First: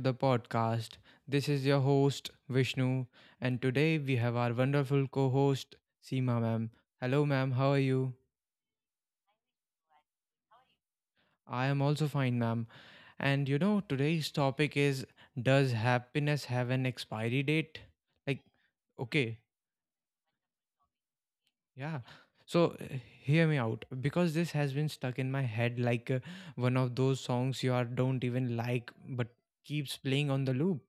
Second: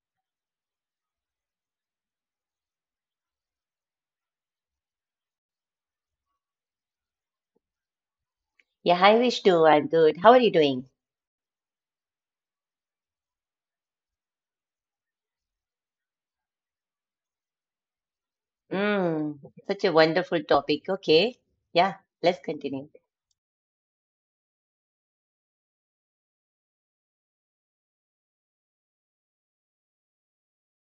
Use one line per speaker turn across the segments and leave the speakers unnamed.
the podcast. This is your host, Vishnu, and today we have our wonderful co host, Seema, ma'am. Hello, ma'am. How are you?
Yeah, hi Vishnu. I'm good. How are you doing?
I am also fine, ma'am. Today's topic is, does happiness have an expiry date? Like,
Mm,
okay,
such a wonderful topic. Okay. Yeah,
yeah.
let's
So,
continue.
hear me out because this has been stuck in my head like one of those songs you are don't even like but keeps playing on the loop.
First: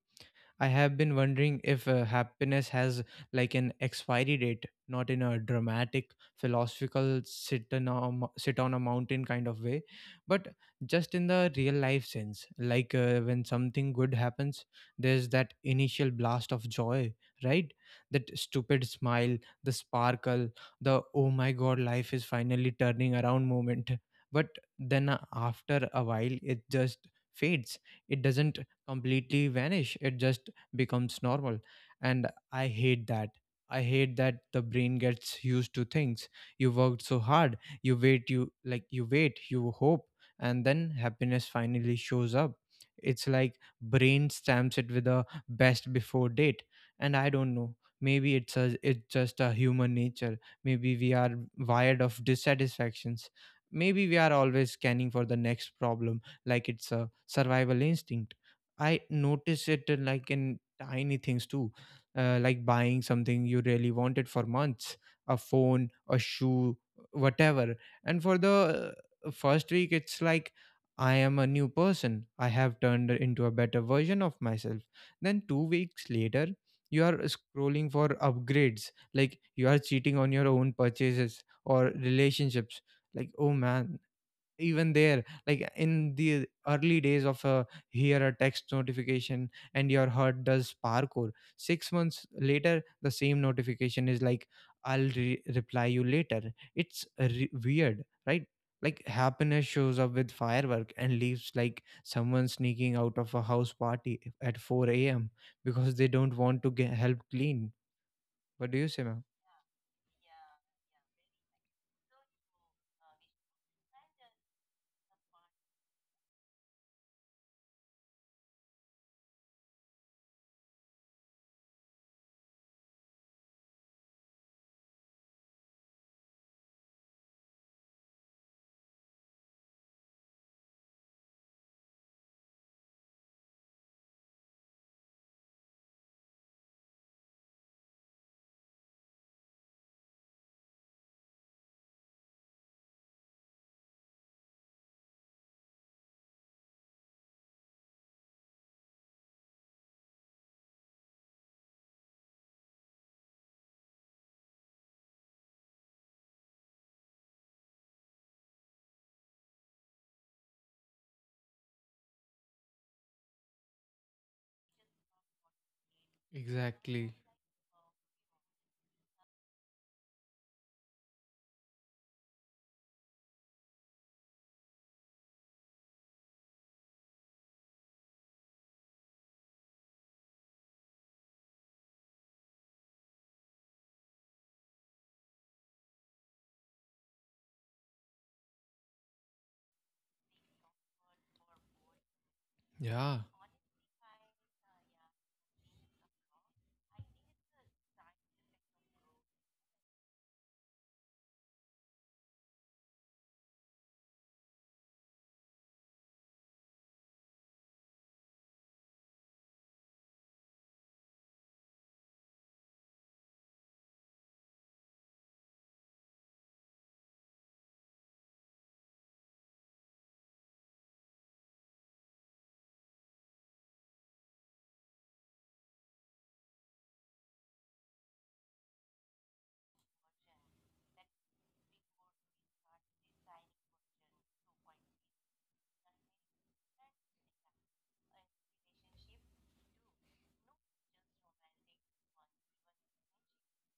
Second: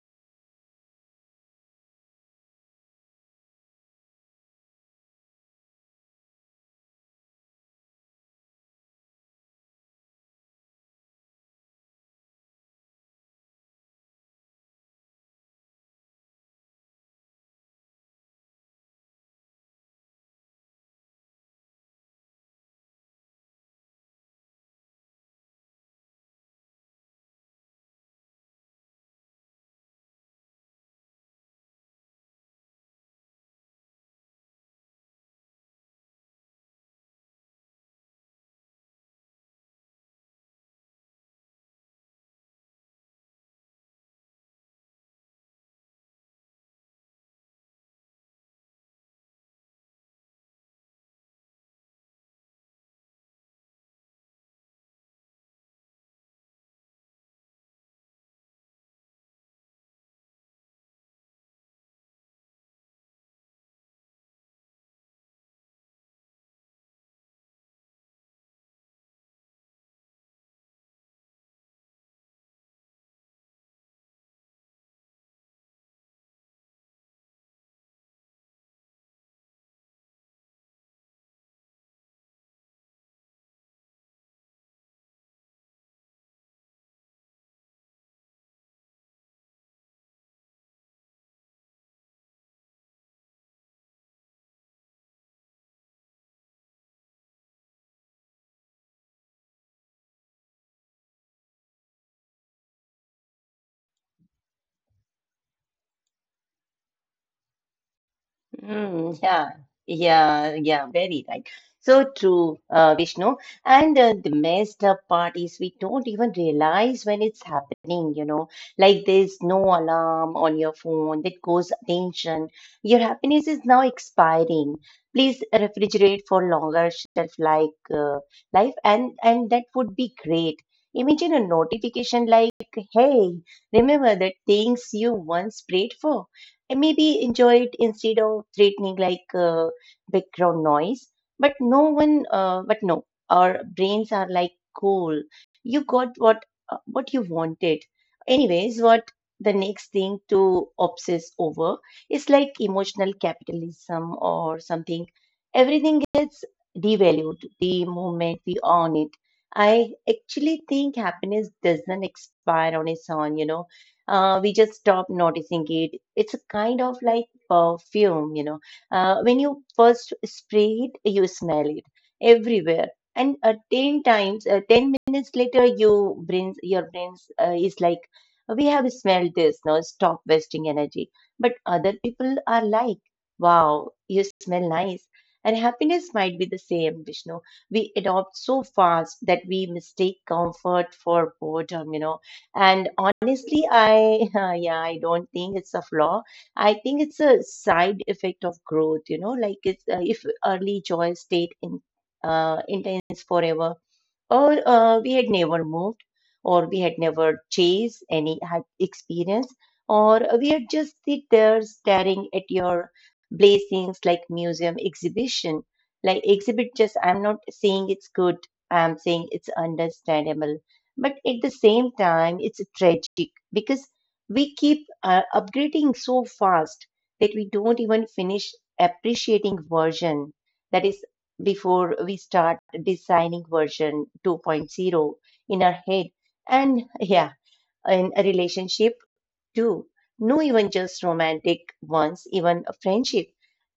I have been wondering if happiness has like an expiry date, not in a dramatic, philosophical, sit on a mountain kind of way, but just in the real life sense. Like when something good happens, there's that initial blast of joy, right? That stupid smile, the sparkle, the oh my god, life is finally turning around moment. But then after a while, it just fades. It doesn't completely vanish, it just becomes normal, and I hate that. I hate that the brain gets used to things. You worked so hard, you wait, you like you wait, you hope, and then happiness finally shows up. It's like brain stamps it with a best before date. And I don't know, maybe it's just a human nature. Maybe we are wired of dissatisfactions. Maybe we are always scanning for the next problem like it's a survival instinct. I notice it like in tiny things too, like buying something you really wanted for months, a phone, a shoe, whatever. And for the first week, it's like I am a new person. I have turned into a better version of myself. Then, 2 weeks later, you are scrolling for upgrades, like you are cheating on your own purchases or relationships. Like, oh man, even there like in the early days of hear a text notification and your heart does parkour. 6 months later the same notification is like I'll reply you later. It's weird, right? Like happiness shows up with firework and leaves like someone sneaking out of a house party at 4 a.m. because they don't want to get help clean. What do you say,
Mm,
ma'am?
yeah, yeah, very right. So true, Vishnu. And the messed up part is we don't even realize when it's happening, you know, like there's no alarm on your phone that goes attention. Your happiness is now expiring. Please refrigerate for longer shelf like life, and that would be great. Imagine a notification like, "Hey, remember that things you once prayed for," and maybe enjoy it instead of threatening like background noise. But but no, our brains are like cool. You got what you wanted. Anyways, what the next thing to obsess over is like emotional capitalism or something. Everything gets devalued the moment we own it. I actually think happiness doesn't expire on its own. You know, we just stop noticing it. It's a kind of
Exactly.
like perfume, you know. When you first spray it, you smell it everywhere, and ten times, 10 minutes later, your brains is like, we have smelled this. Now stop wasting energy. But other people are like, wow, you smell nice. And happiness might be the same, Vishnu. We adopt so fast that we mistake comfort for boredom, you know. And
Yeah.
honestly, I, yeah, I don't think it's a flaw. I think it's a side effect of growth, you know, like if early joys stayed intense forever, or we had never moved or we had never chased any experience, or we had just sit there staring at your blessings like museum exhibition, like exhibit. Just I'm not saying it's good, I'm saying it's understandable. But at the same time, it's tragic because we keep upgrading so fast that we don't even finish appreciating version that is, before we start designing version 2.0 in our head. And yeah, in a relationship too. No, even just romantic ones, even a friendship.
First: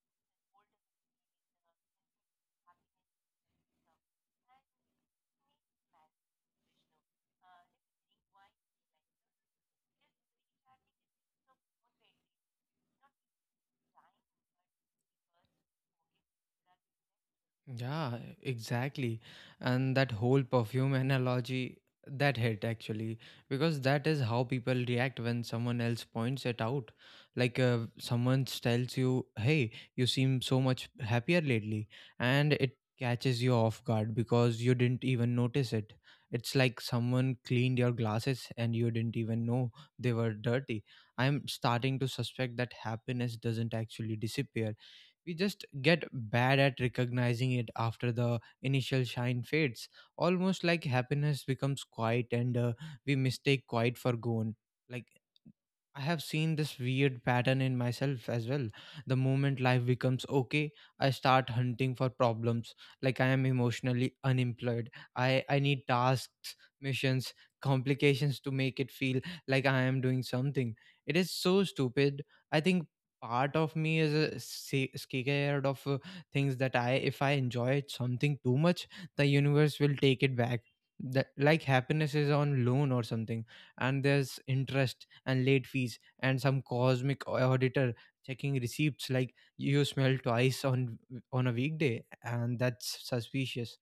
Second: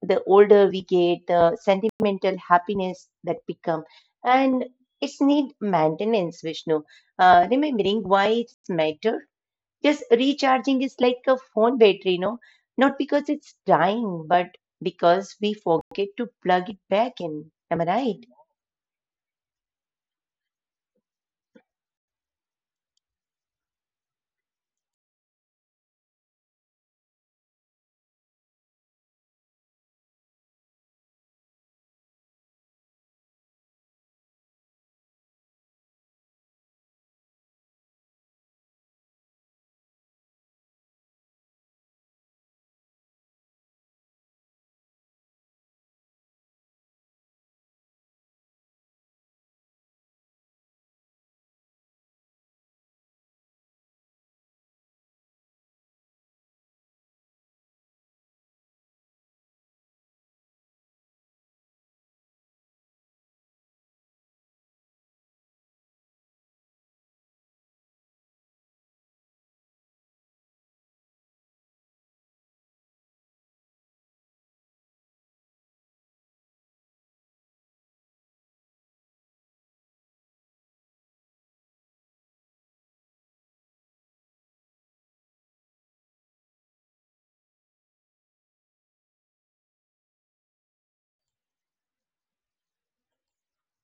The older we get, the sentimental happiness that become. And it's need maintenance, Vishnu. Uh, remembering why it's matter, just recharging is like a phone battery, you know, not because it's dying but because we forget to plug it back in. Am I
Yeah,
right?
exactly. And that whole perfume analogy, that hit actually, because that is how people react when someone else points it out. Like someone tells you, "Hey, you seem so much happier lately," and it catches you off guard because you didn't even notice it. It's like someone cleaned your glasses and you didn't even know they were dirty. I'm starting to suspect that happiness doesn't actually disappear, we just get bad at recognizing it after the initial shine fades, almost like happiness becomes quiet and we mistake quiet for gone. Like, I have seen this weird pattern in myself as well. The moment life becomes okay, I start hunting for problems. Like I am emotionally unemployed. I need tasks, missions, complications to make it feel like I am doing something. It is so stupid. I think part of me is scared of if I enjoy something too much, the universe will take it back. That, like happiness is on loan or something, and there's interest and late fees and some cosmic auditor checking receipts like you smell twice on a weekday and that's suspicious.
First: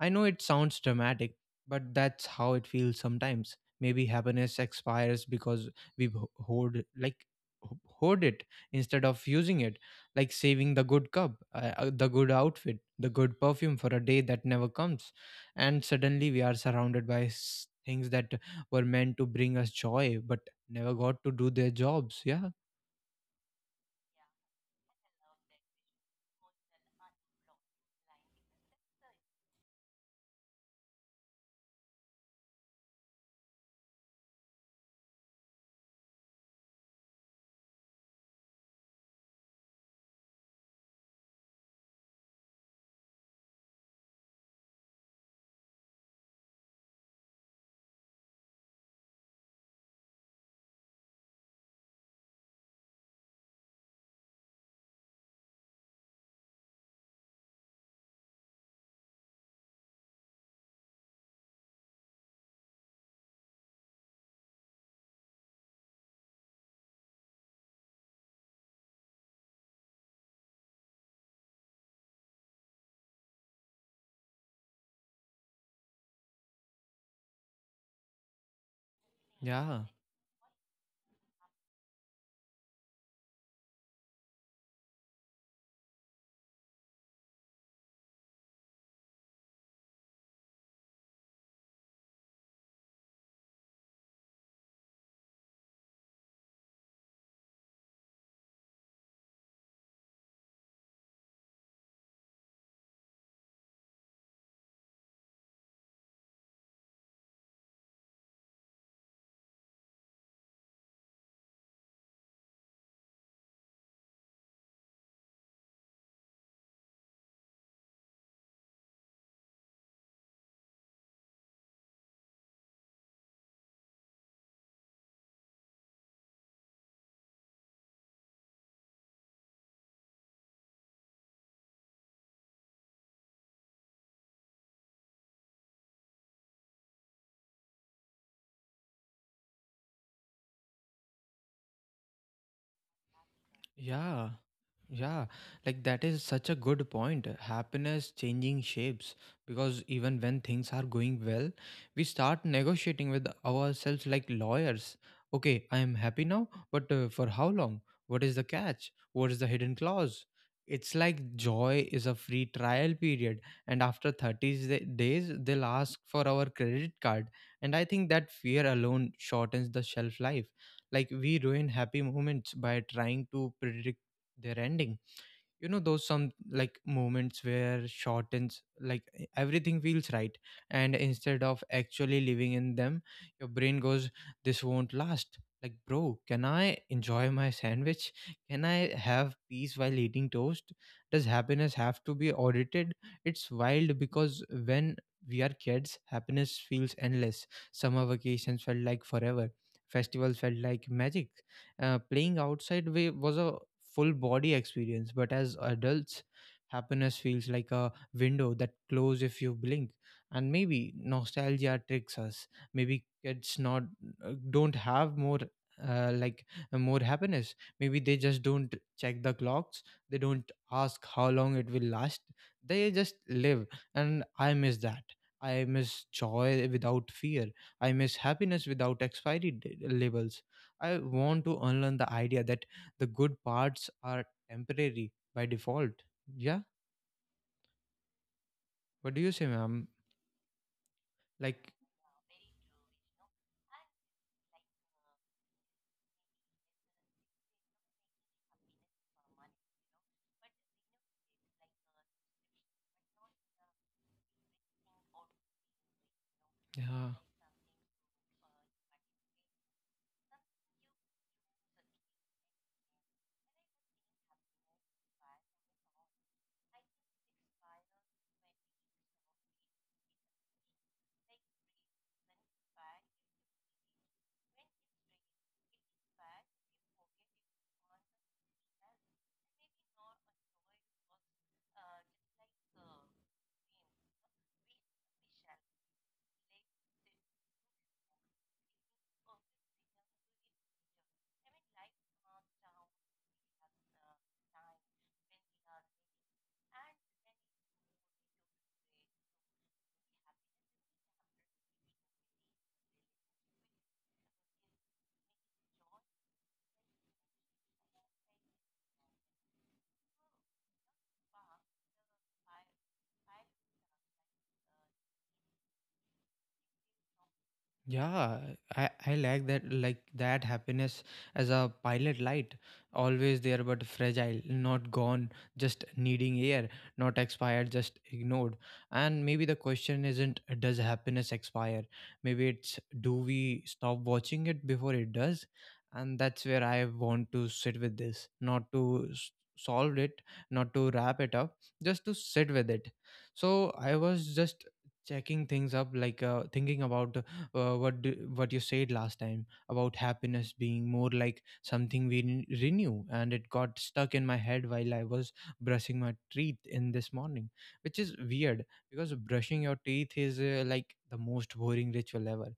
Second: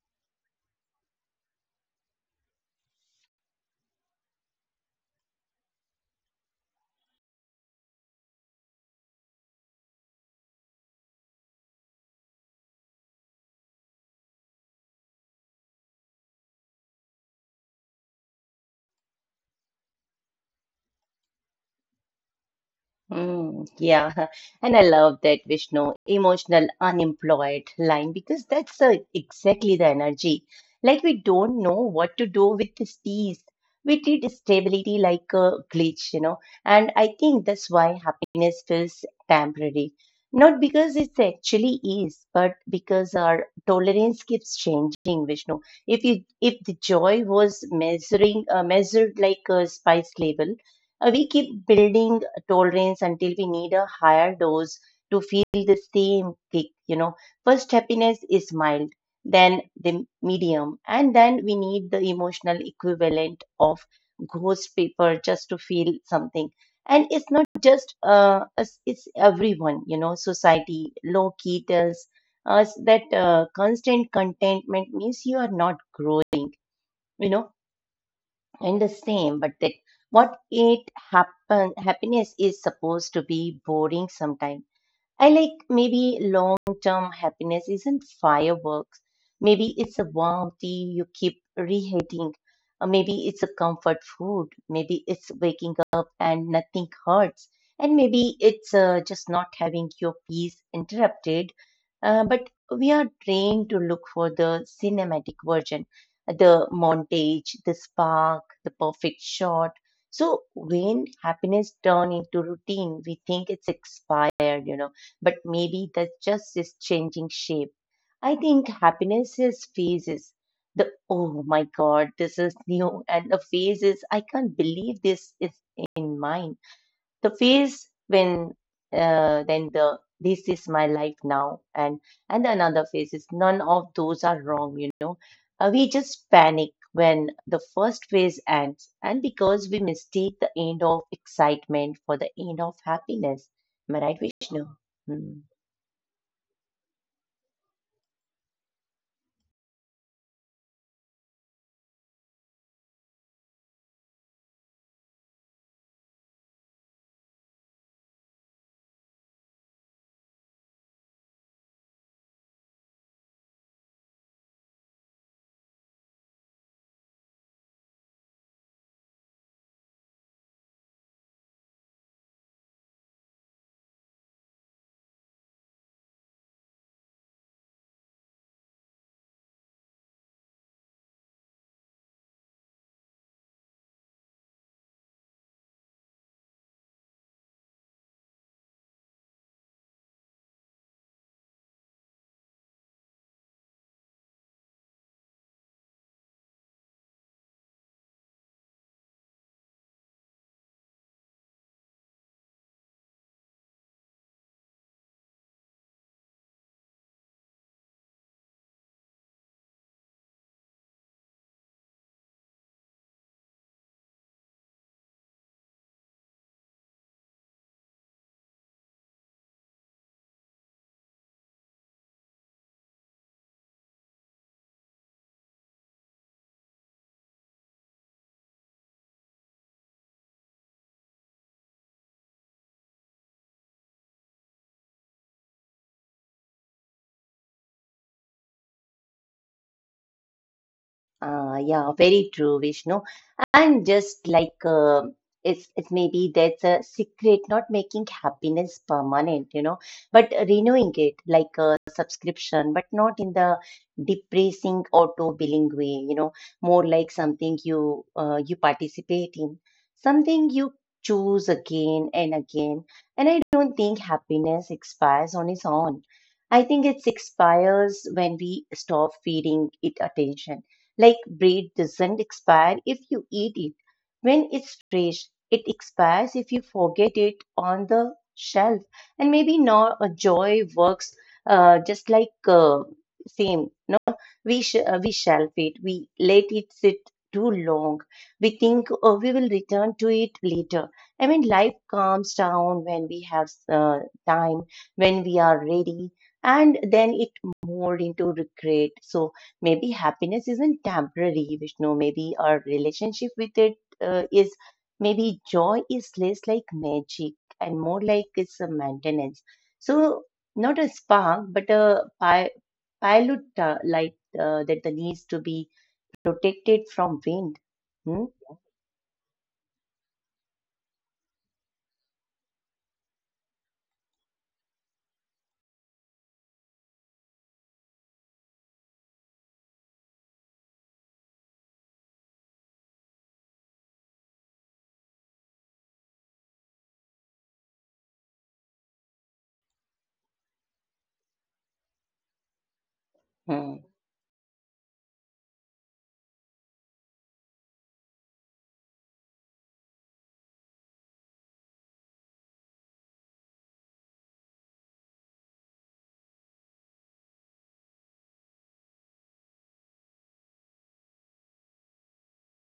I know it sounds dramatic, but that's how it feels sometimes. Maybe happiness expires because we hoard like hoard it instead of using it, like saving the good cup the good outfit, the good perfume for a day that never comes, and suddenly we are surrounded by things that were meant to bring us joy but never got to do their jobs. Yeah,
Yeah, and I love that Vishnu emotional unemployed line because that's exactly the energy. Like we don't know what to do with this peace. We treat stability like a glitch, you know, and I think that's why happiness feels temporary. Not because it actually is, but because our tolerance keeps changing, Vishnu. If the joy was measuring measured like a spice level, we keep building tolerance until we need a higher dose to feel the same kick, you know. First, happiness is mild, then the medium, and then we need the emotional equivalent of ghost paper just to feel something. And it's not just us, it's everyone, you know. Society, low key, tells us that constant contentment means you are not growing, you know. Understand, but that
yeah,
what it happen, happiness is supposed to be boring sometimes. I like maybe long term happiness isn't fireworks. Maybe it's a warm tea you keep reheating. Or maybe it's a comfort food. Maybe it's waking up and nothing hurts. And maybe it's just not having your peace interrupted. But we are trained to look for the cinematic version, the montage, the spark, the perfect shot. So when happiness turns into routine, we think it's expired, you know, but maybe that's just its changing shape. I think happiness is phases. The oh my god, this is new, and the phases. I can't believe this is in mine. The phase when then the this is my life now, and another phase is none of those are wrong. You know, we just panic when the first phase ends, and because we mistake the end of excitement for the end of happiness. Am I right,
yeah.
Vishnu?
Yeah,
Hmm.
like that is such a good point. Happiness changing shapes, because even when things are going well, we start negotiating with ourselves like lawyers. Okay, I am happy now, but for how long? What is the catch? What is the hidden clause? It's like joy is a free trial period, and after 30 days, they'll ask for our credit card. And I think that fear alone shortens the shelf life. Like, we ruin happy moments by trying to predict their ending. You know those some like moments where shortens like everything feels right, and instead of actually living in them your brain goes this won't last. Like, bro, can I enjoy my sandwich? Can I have peace while eating toast? Does happiness have to be audited? It's wild because when we are kids happiness feels endless. Summer vacations felt like forever, festivals felt like magic, playing outside was a full body experience, but as adults, happiness feels like a window that closes if you blink. And maybe nostalgia tricks us. Maybe kids not, don't have more, like more happiness. Maybe they just don't check the clocks. They don't ask how long it will last. They just live, and I miss that. I miss joy without fear. I miss happiness without expiry labels. I want to unlearn the idea that the good parts are temporary by default. Yeah. What do you say, ma'am? Like,
Yeah, very true, Vishnu. And just like it's maybe that's a secret, not making happiness permanent, you know, but renewing it like a subscription, but not in the depressing auto billing way, you know, more like
yeah.
something you participate in, something you choose again and again. And I don't think happiness expires on its own. I think it expires when we stop feeding it attention, like bread doesn't expire if you eat it when it's fresh. It expires if you forget it on the shelf. And maybe not a joy works just like same. We shelf it, we let it sit too long. We think we will return to it later. I mean, life calms down when we have time, when we are ready, and then it mould into regret. So maybe happiness isn't temporary, Vishnu. Maybe our relationship with it is, maybe joy is less like magic and more like it's a maintenance. So not a spark, but a pilot light that the needs to be protected from wind. Hmm?
Yeah, I like that happiness as a pilot light, always there but fragile, not gone, just needing air, not expired, just ignored. And maybe the question isn't does happiness expire? Maybe it's, do we stop watching it before it does? And that's where I want to sit with this, not to solve it, not to wrap it up, just to sit with it.
Hmm.
So I was just checking things up like thinking about what you said last time about happiness being more like something we renew, and it got stuck in my head while I was brushing my teeth in this morning, which is weird because brushing your teeth is like the most boring ritual ever.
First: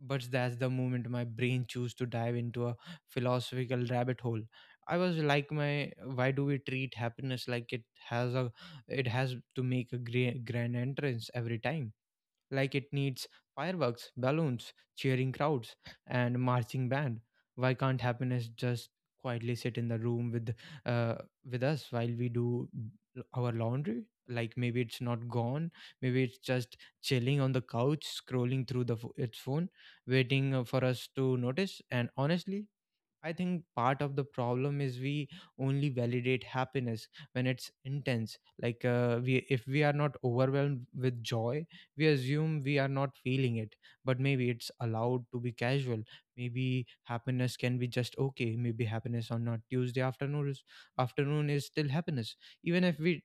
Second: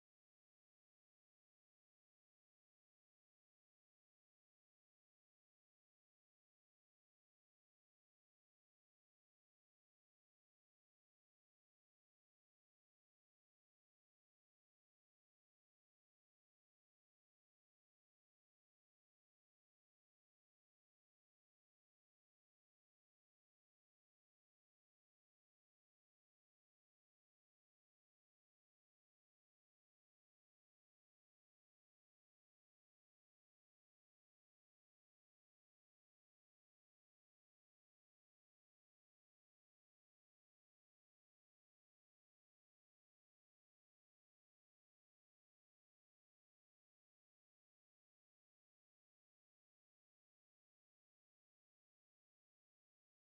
But that's the moment my brain chose to dive into a philosophical rabbit hole. I was like my, why do we treat happiness like it has to make a grand entrance every time? Like it needs fireworks, balloons, cheering crowds, and marching band. Why can't happiness just quietly sit in the room uh, with us while we do our laundry? Like maybe it's not gone, maybe it's just chilling on the couch, scrolling through its phone, waiting for us to notice. And honestly, I think part of the problem is we only validate happiness when it's intense. Like if we are not overwhelmed with joy, we assume we are not feeling it. But maybe it's allowed to be casual. Maybe happiness can be just okay. Maybe happiness on not Tuesday afternoon is still happiness, even if we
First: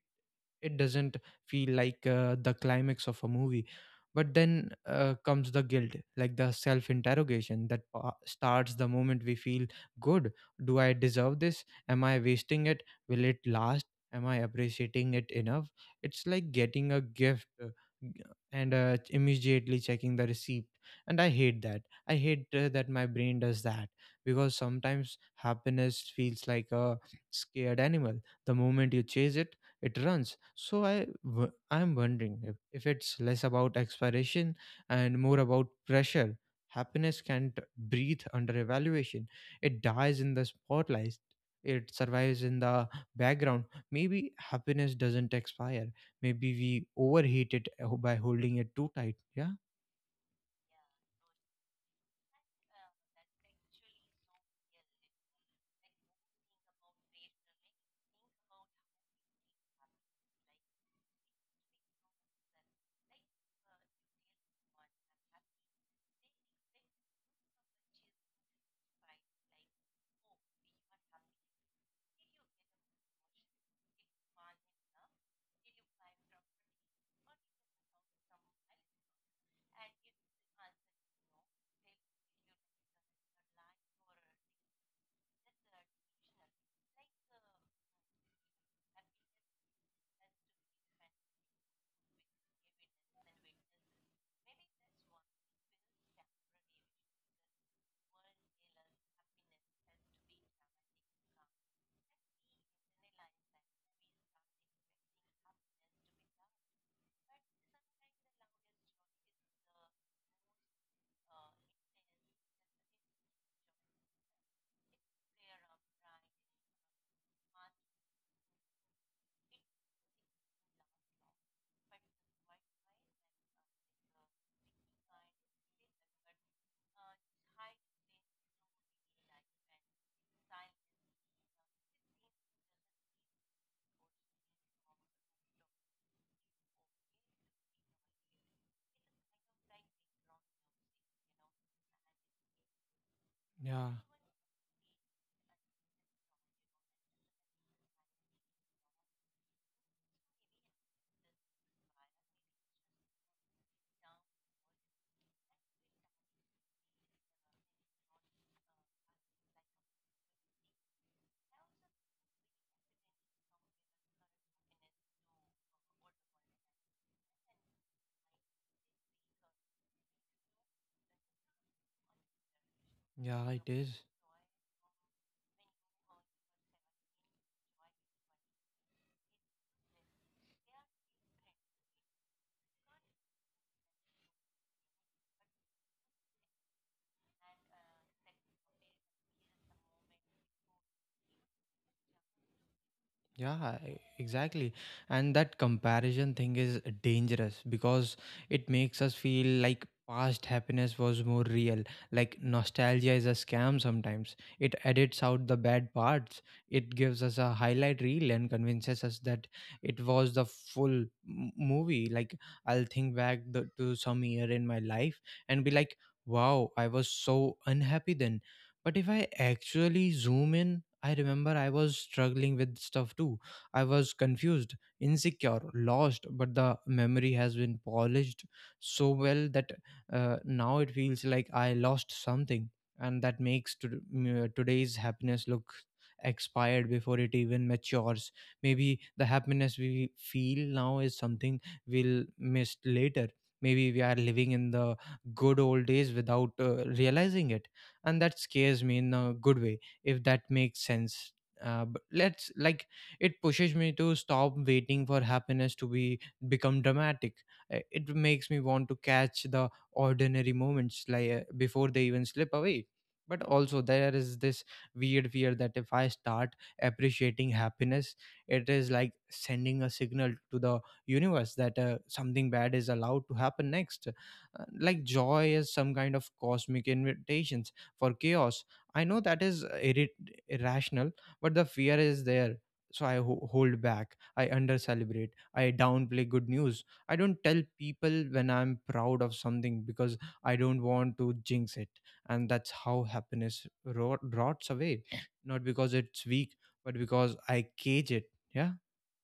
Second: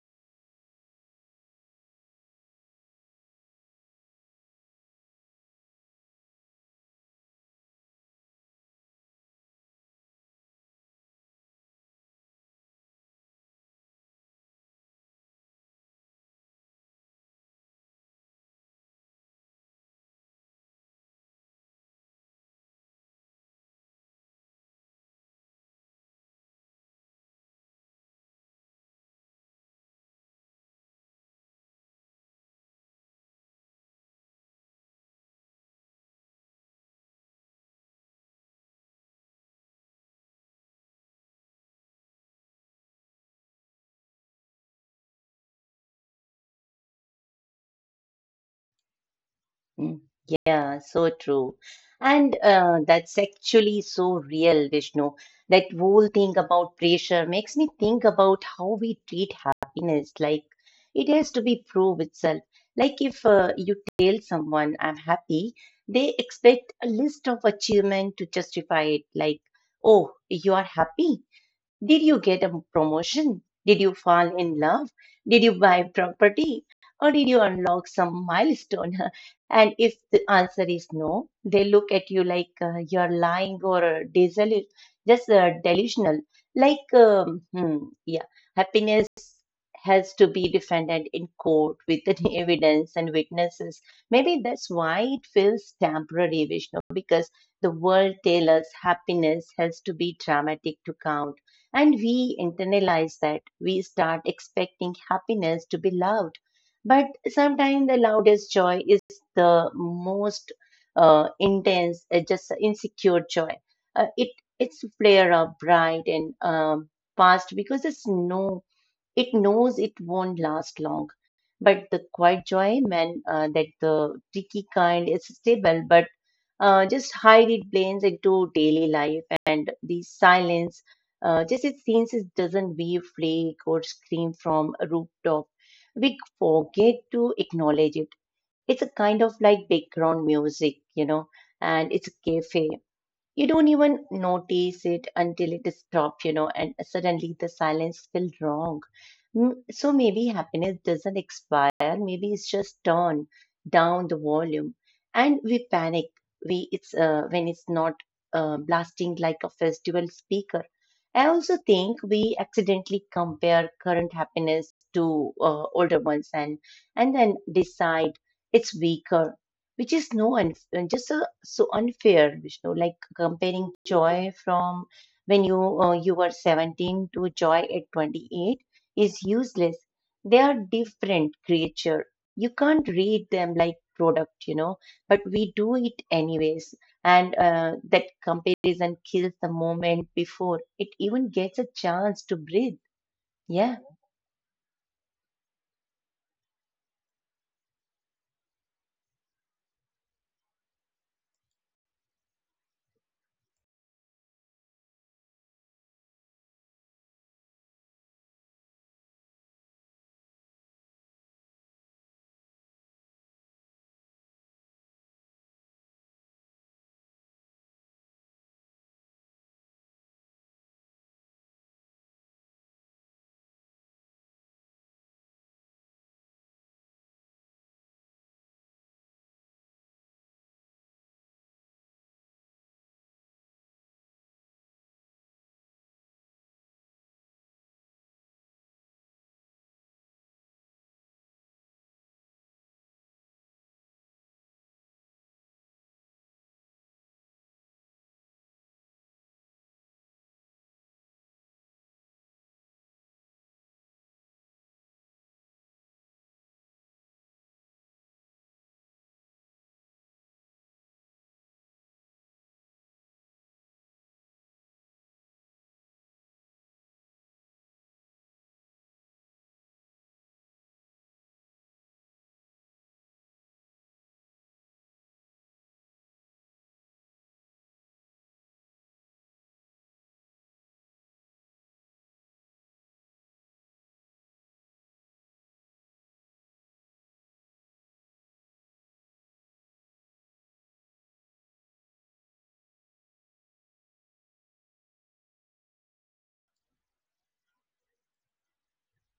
it doesn't feel like the climax of a movie. But then comes the guilt, like the self interrogation that starts the moment we feel good. Do I deserve this? Am I wasting it? Will it last? Am I appreciating it enough? It's like getting a gift, g- and immediately checking the receipt. And I hate that. I hate that my brain does that, because sometimes happiness feels like a scared animal. The moment you chase it, it runs. So I'm wondering if it's less about expiration and more about pressure. Happiness can't breathe under evaluation. It dies in the spotlight. It survives in the background. Maybe happiness doesn't expire, maybe we overheat it by holding it too tight. Yeah.
Hmm. Yeah, so true. And that's actually so real, Vishnu. That whole thing about pressure makes me think about how we treat happiness. Like it has to be prove itself. Like if you tell someone I'm happy, they expect a list of achievement to justify it. Like, oh, you are happy? Did you get a promotion? Did you fall in love? Did you buy property? Or did you unlock some milestone? And if the answer is no, they look at you like you're lying or desolu- just delusional. Like, hmm, yeah, happiness has to be defended in court with the evidence and witnesses. Maybe that's why it feels temporary, Vishnu, because the world tells us happiness has to be dramatic to count. And we internalize that. We start expecting happiness to be loud. But sometimes the loudest joy is the most intense, just insecure joy. Uh, it it's flare up bright and past because there's no, it knows it won't last long, but the quiet joy, man, that the tricky kind is stable, but just hide it blends into daily life and the silence. Just it seems it doesn't wave, flake, or scream from a rooftop. We forget to acknowledge it. It's a kind of like background music, you know, and it's a cafe. You don't
Yeah,
even notice it until it stops, you know, and suddenly the silence feels wrong. So maybe happiness doesn't expire, maybe it's just turned down the volume. And we panic when it's not blasting like a festival speaker. I also think we accidentally compare current happiness to older ones, and then decide it's weaker, which is no un- just a, so unfair, Vishnu. Like
yeah, it
comparing
is.
joy from when you were 17 to joy at 28 is useless. They are different creature. You can't read them like product, you know, but we do it anyways. And that comparison kills the moment before it even gets a chance to breathe.
Yeah,
Yeah.
exactly. And that comparison thing is dangerous because it makes us feel like past happiness was more real. Like nostalgia is a scam sometimes. It edits out the bad parts, it gives us a highlight reel and convinces us that it was the full movie. Like, I'll think back to some year in my life and be like, wow, I was so unhappy then. But if I actually zoom in, I remember I was struggling with stuff too. I was confused, insecure, lost, but the memory has been polished so well that now it feels like I lost something. And that makes today's happiness look expired before it even matures. Maybe the happiness we feel now is something we'll miss later. Maybe we are living in the good old days without realizing it, and that scares me in a good way, if that makes sense. But let's like It pushes me to stop waiting for happiness to be become dramatic. It makes me want to catch the ordinary moments, before they even slip away. But also there is this weird fear that if I start appreciating happiness, it is like sending a signal to the universe that something bad is allowed to happen next. Like joy is some kind of cosmic invitations for chaos. I know that is irrational, but the fear is there. So I hold back. I under celebrate. I downplay good news. I don't tell people when I'm proud of something because I don't want to jinx it. And that's how happiness rots away. Not because it's weak, but because I cage it. Yeah.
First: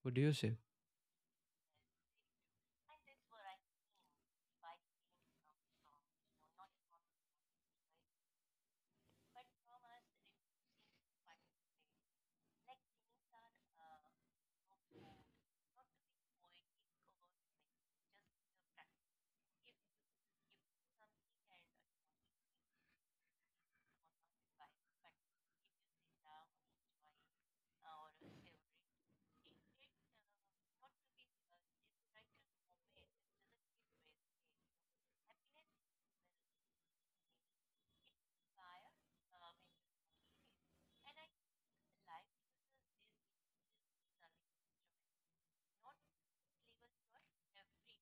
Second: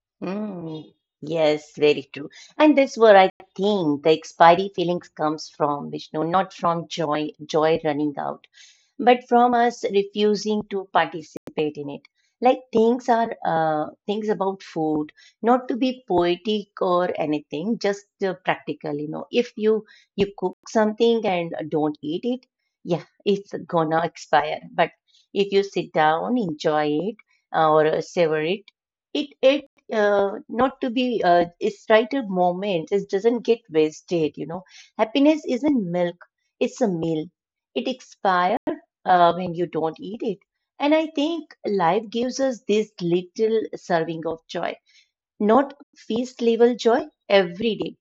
What do you say?
Mm, yes, very true. And this where I think the expiry feelings comes from, Vishnu, not from joy running out but from us refusing to participate in it. Like things are things about food, not to be poetic or anything, just practical. You know, if you cook something and don't eat it, yeah, it's gonna expire. But if you sit down, enjoy it, or savor it, it it not to be it's right at moment. It doesn't get wasted. You know, happiness isn't milk; it's a meal. It expires when you don't eat it. And I think life gives us this little serving of joy, not feast level joy every day,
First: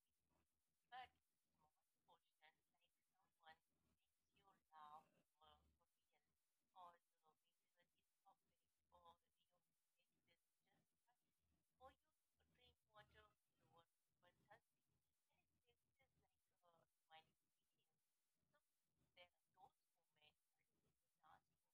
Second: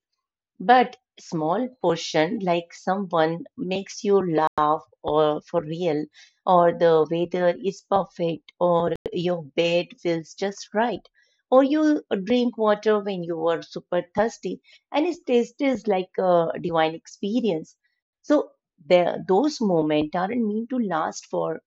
but small portion like someone makes you laugh or for real, or the weather is perfect, or your bed feels just right. Or you drink water when you were super thirsty, and it tastes like a divine experience. So, there, those moments aren't meant to last for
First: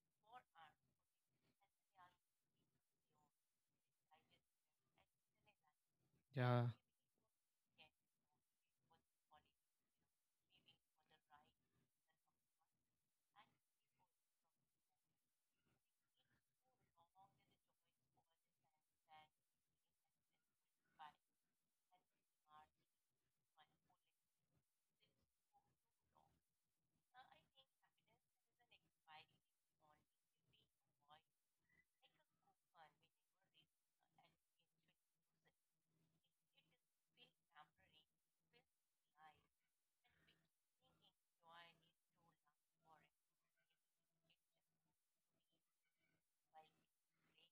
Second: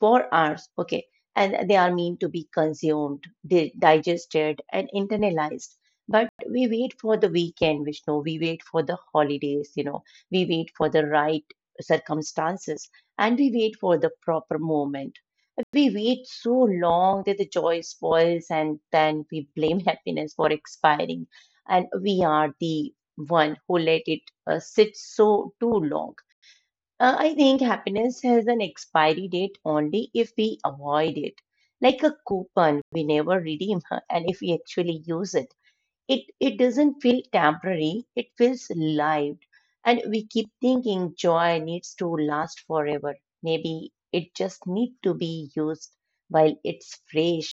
hours. Okay. And they are meant to be consumed, digested, and internalized. But we
Yeah.
wait for the weekend, Vishnu. We wait for the holidays, you know. We wait for the right circumstances, and we wait for the proper moment. We wait so long that the joy spoils, and then we blame happiness for expiring. And we are the one who let it sit so too long. I think happiness has an expiry date only if we avoid it. Like a coupon we never redeem, and if we actually use it, it doesn't feel temporary, it feels live. And we keep thinking joy needs to last forever. Maybe it just needs to be used while it's fresh.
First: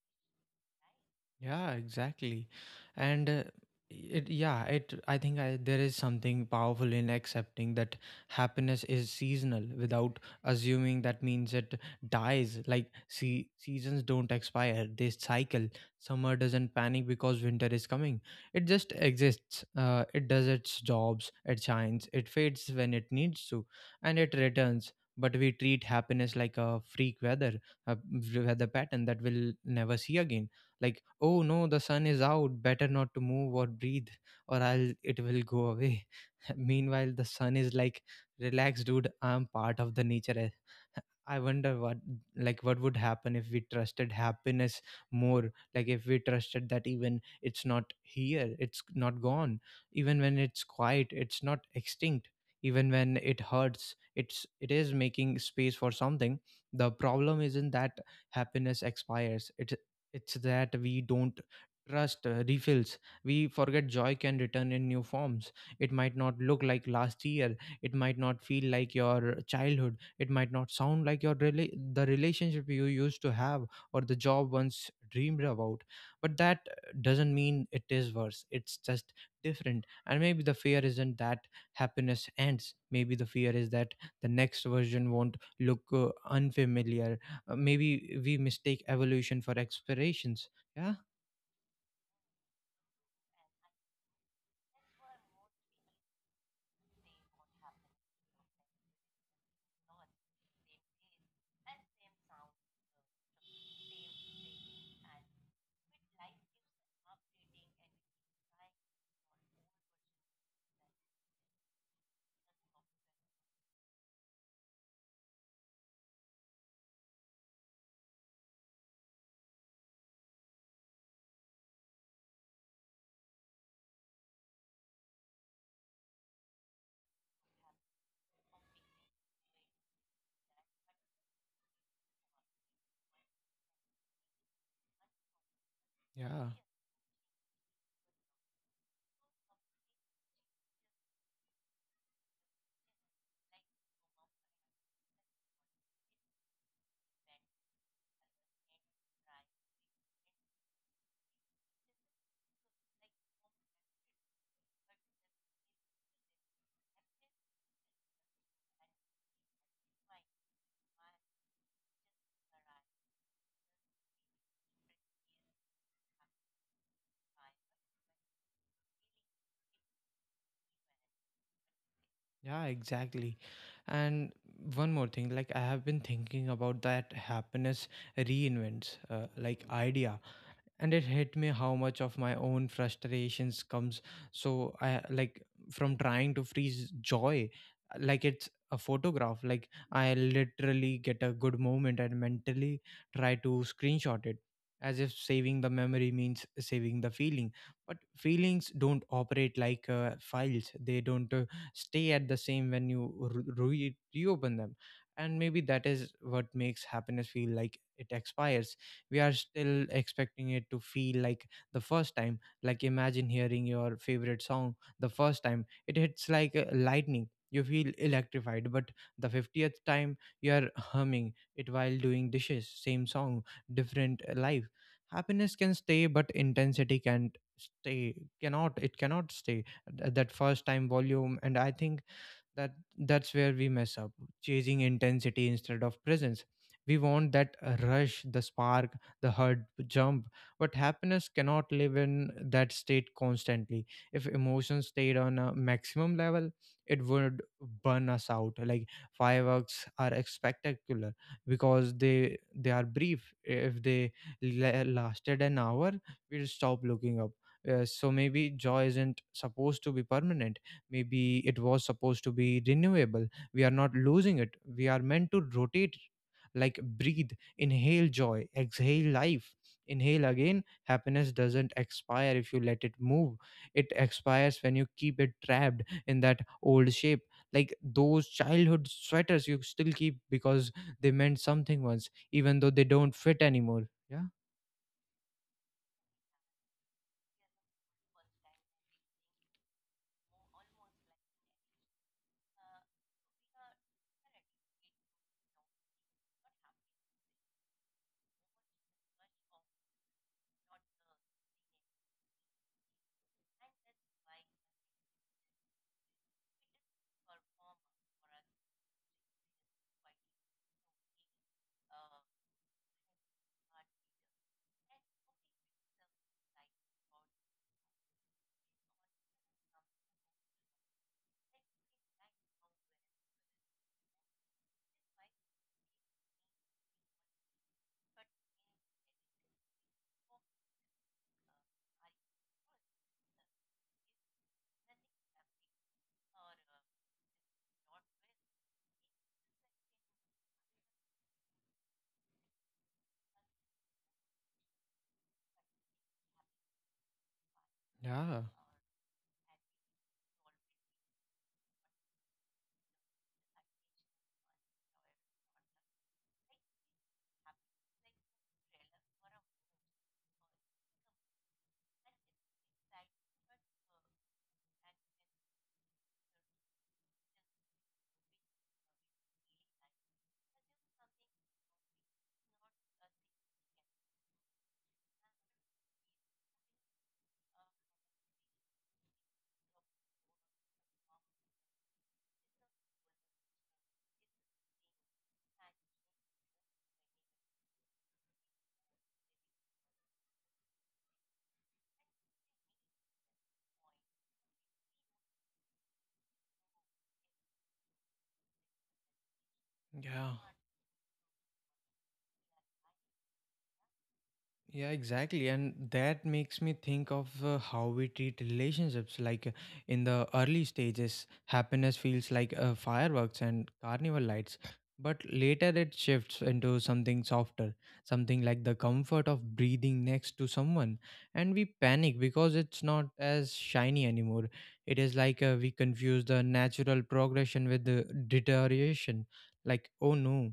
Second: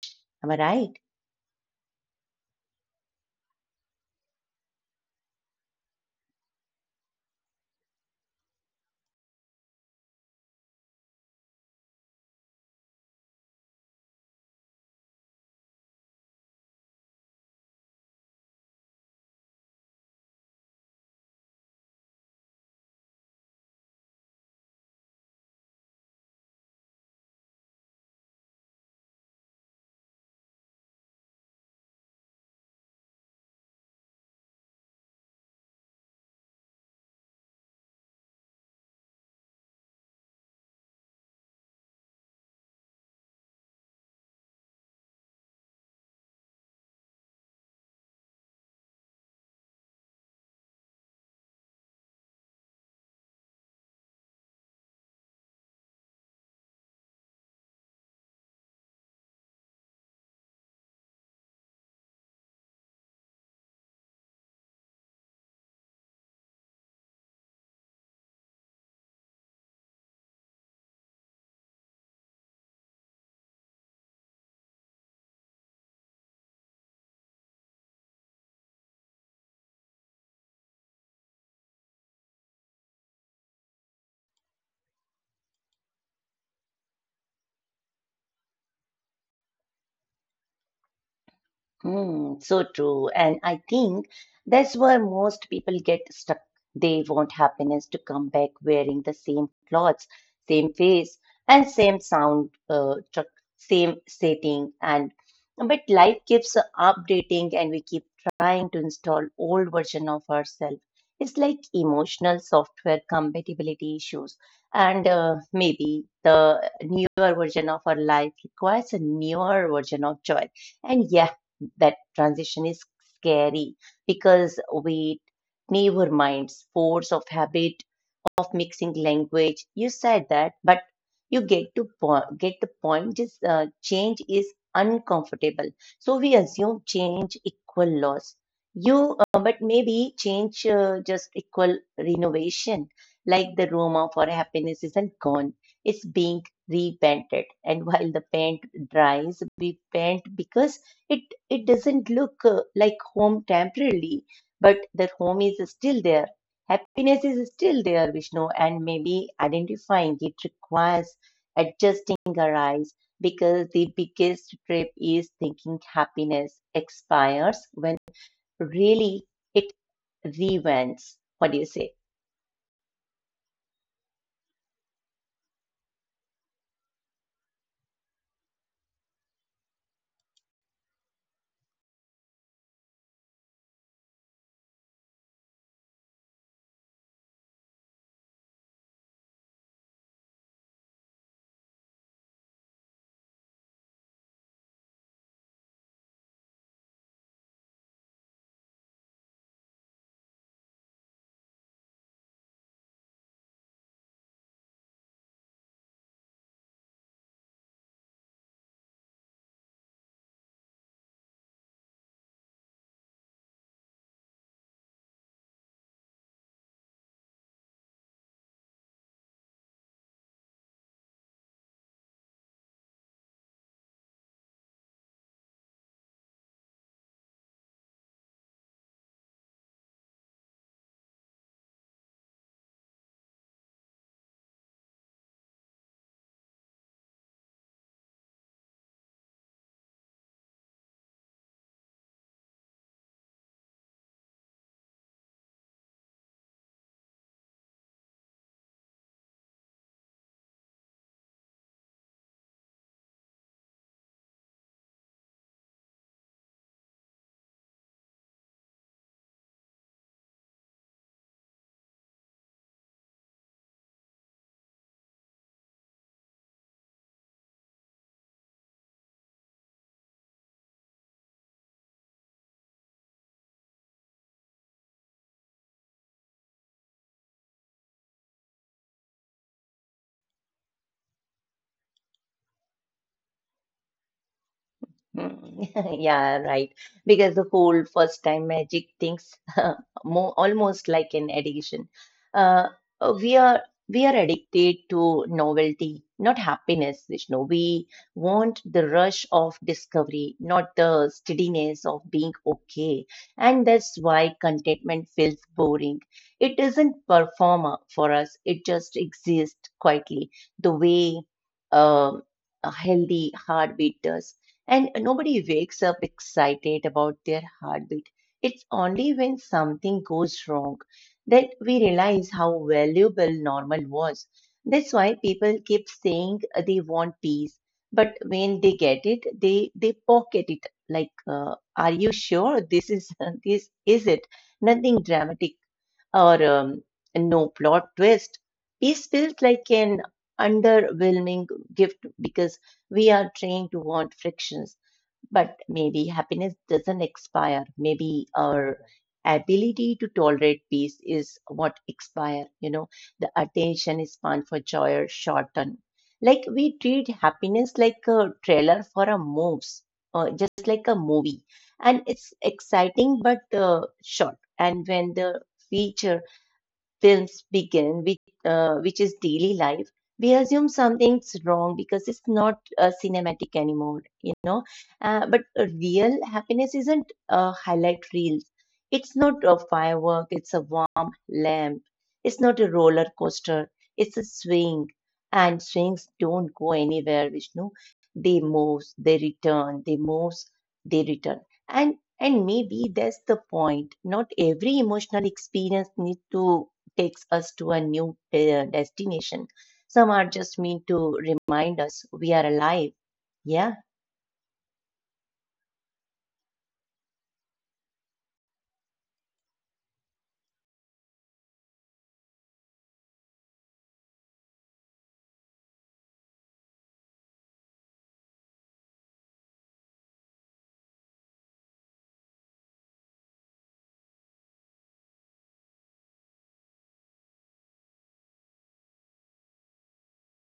Am I right?
Yeah, exactly. And it, yeah, it, I think I, There is something powerful in accepting that happiness is seasonal without assuming that means it dies. Like, see, seasons don't expire, they cycle. Summer doesn't panic because winter is coming. It just exists. It does its jobs, it shines, it fades when it needs to, and it returns. But we treat happiness like a freak weather, a weather pattern that we'll never see again. Like, oh no, the sun is out, better not to move or breathe, or I'll, it will go away. Meanwhile the sun is like, relax dude, I'm part of the nature, eh." I wonder what, like what would happen if we trusted happiness more. Like if we trusted that even it's not here, it's not gone, even when it's quiet, it's not extinct, even when it hurts, it is making space for something. The problem isn't that happiness expires, it's that we don't trust refills. We forget joy can return in new forms. It might not look like last year. It might not feel like your childhood. It might not sound like your the relationship you used to have, or the job once dreamed about. But that doesn't mean it is worse. It's just different. And maybe the fear isn't that happiness ends. Maybe the fear is that the next version won't look unfamiliar. Maybe we mistake evolution for explorations. Yeah.
Mm, so true. And I think that's where most people get stuck. They want happiness to come back wearing the same clothes, same face, and same sound, same setting. And but life keeps updating, and we keep trying to install old version of ourselves. It's like emotional software compatibility issues, and maybe the newer version of our life requires a newer version of joy. And yeah, that transition is scary because we never minds force of habit of mixing language. You said that, but you get the point. Just change is uncomfortable, so we
Yeah,
assume change equal loss. But maybe change just equal renovation. Like the room of our happiness isn't gone; it's being repainted. And while the paint dries, we paint because it it doesn't look like home temporarily, but the home is still there. Happiness is still there, Vishnu, and maybe identifying it requires adjusting our eyes because the biggest trip is thinking happiness expires when really it rewinds. What do you say?
yeah, exactly. And one more thing, like I have been thinking about that happiness reinvents like idea. And it hit me how much of my own frustrations comes, so I like from trying to freeze joy like it's a photograph. Like I literally get a good moment and mentally try to screenshot it, as if saving the memory means saving the feeling. But feelings don't operate like files. They don't stay at the same when you reopen them. And maybe that is what makes happiness feel like it expires. We are still expecting it to feel like the first time. Like imagine hearing your favorite song the first time, it hits like lightning, you feel electrified. But the 50th time you are humming it while doing dishes. Same song, different life. Happiness can stay, but intensity can't stay. Cannot it cannot stay. That first time volume. And I think that that's where we mess up, chasing intensity instead of presence. We want that rush, the spark, the hard jump. But happiness cannot live in that state constantly. If emotions stayed on a maximum level, it would burn us out. Like fireworks are spectacular because they are brief. If they lasted an hour, we'll stop looking up. So maybe joy isn't supposed to be permanent. Maybe it was supposed to be renewable. We are not losing it, we are meant to rotate, like breathe. Inhale joy, exhale life, inhale again. Happiness doesn't expire if you let it move. It expires when you keep it trapped in that old shape, like those childhood sweaters you still keep because they meant something once, even though they don't fit anymore. Yeah.
Mm, yeah, right. Because the whole first time magic things more almost like an addiction. Uh, uh, we are we are addicted to novelty, not happiness, Vishnu. We want the rush of discovery, not the steadiness of being okay. And that's why contentment feels boring. It isn't performer for us. It just exists quietly, the way um, a healthy heartbeat does. And nobody wakes up excited about their heartbeat. It's only when something goes wrong that we realize how valuable normal was. That's why people keep saying they want peace, but when they get it, they pocket it. Like, are you sure this is this is it? Nothing dramatic or no plot twist. Peace feels like an underwhelming gift because we are trained to want frictions, but maybe happiness doesn't expire. Maybe
Yeah,
our ability to tolerate peace is what expire. You know, the attention span for joy are shortened. Like we treat happiness like a trailer for a moves, or just like a movie, and it's exciting but short. And when the feature films begin with which is daily life, we assume something's wrong because it's not cinematic anymore, you know. But a real happiness isn't a highlight reel, it's not a firework, it's a warm lamp, it's not a roller coaster, it's a swing. And swings don't go anywhere, Vishnu. They move, they return, they move, they return. And and maybe that's the point. Not every emotional experience need to takes us to a new destination. Some are
yeah.
just meant to remind us we are alive. Yeah.
Yeah, exactly. And that makes me think of how we treat relationships. In the early stages, happiness feels like fireworks and carnival lights. But later it shifts into something softer, something like the comfort of breathing next to someone. And we panic because it's not as shiny anymore. It is like we confuse the natural progression with the deterioration. Like, oh no,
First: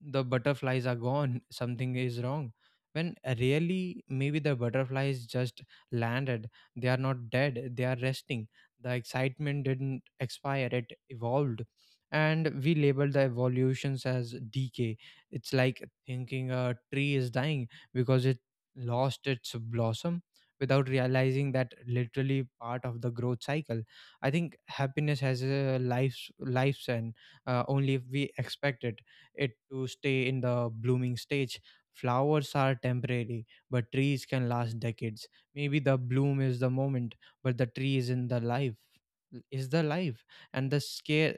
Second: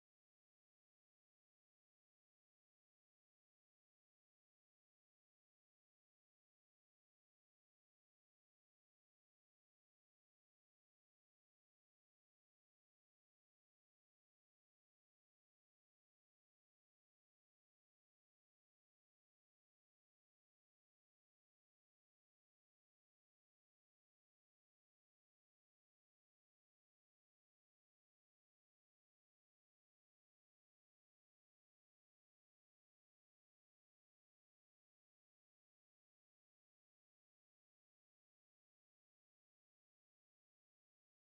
the butterflies are gone, something is wrong. When really, maybe the butterflies just landed. They are not dead, they are resting. The excitement didn't expire, it evolved. And we label the evolutions as decay. It's like thinking a tree is dying because it lost its blossom, without realizing that literally part of the growth cycle. I think happiness has a life, and only if we expect it to stay in the blooming stage. Flowers are temporary, but trees can last decades. Maybe the bloom is the moment, but the tree is the life. And the scare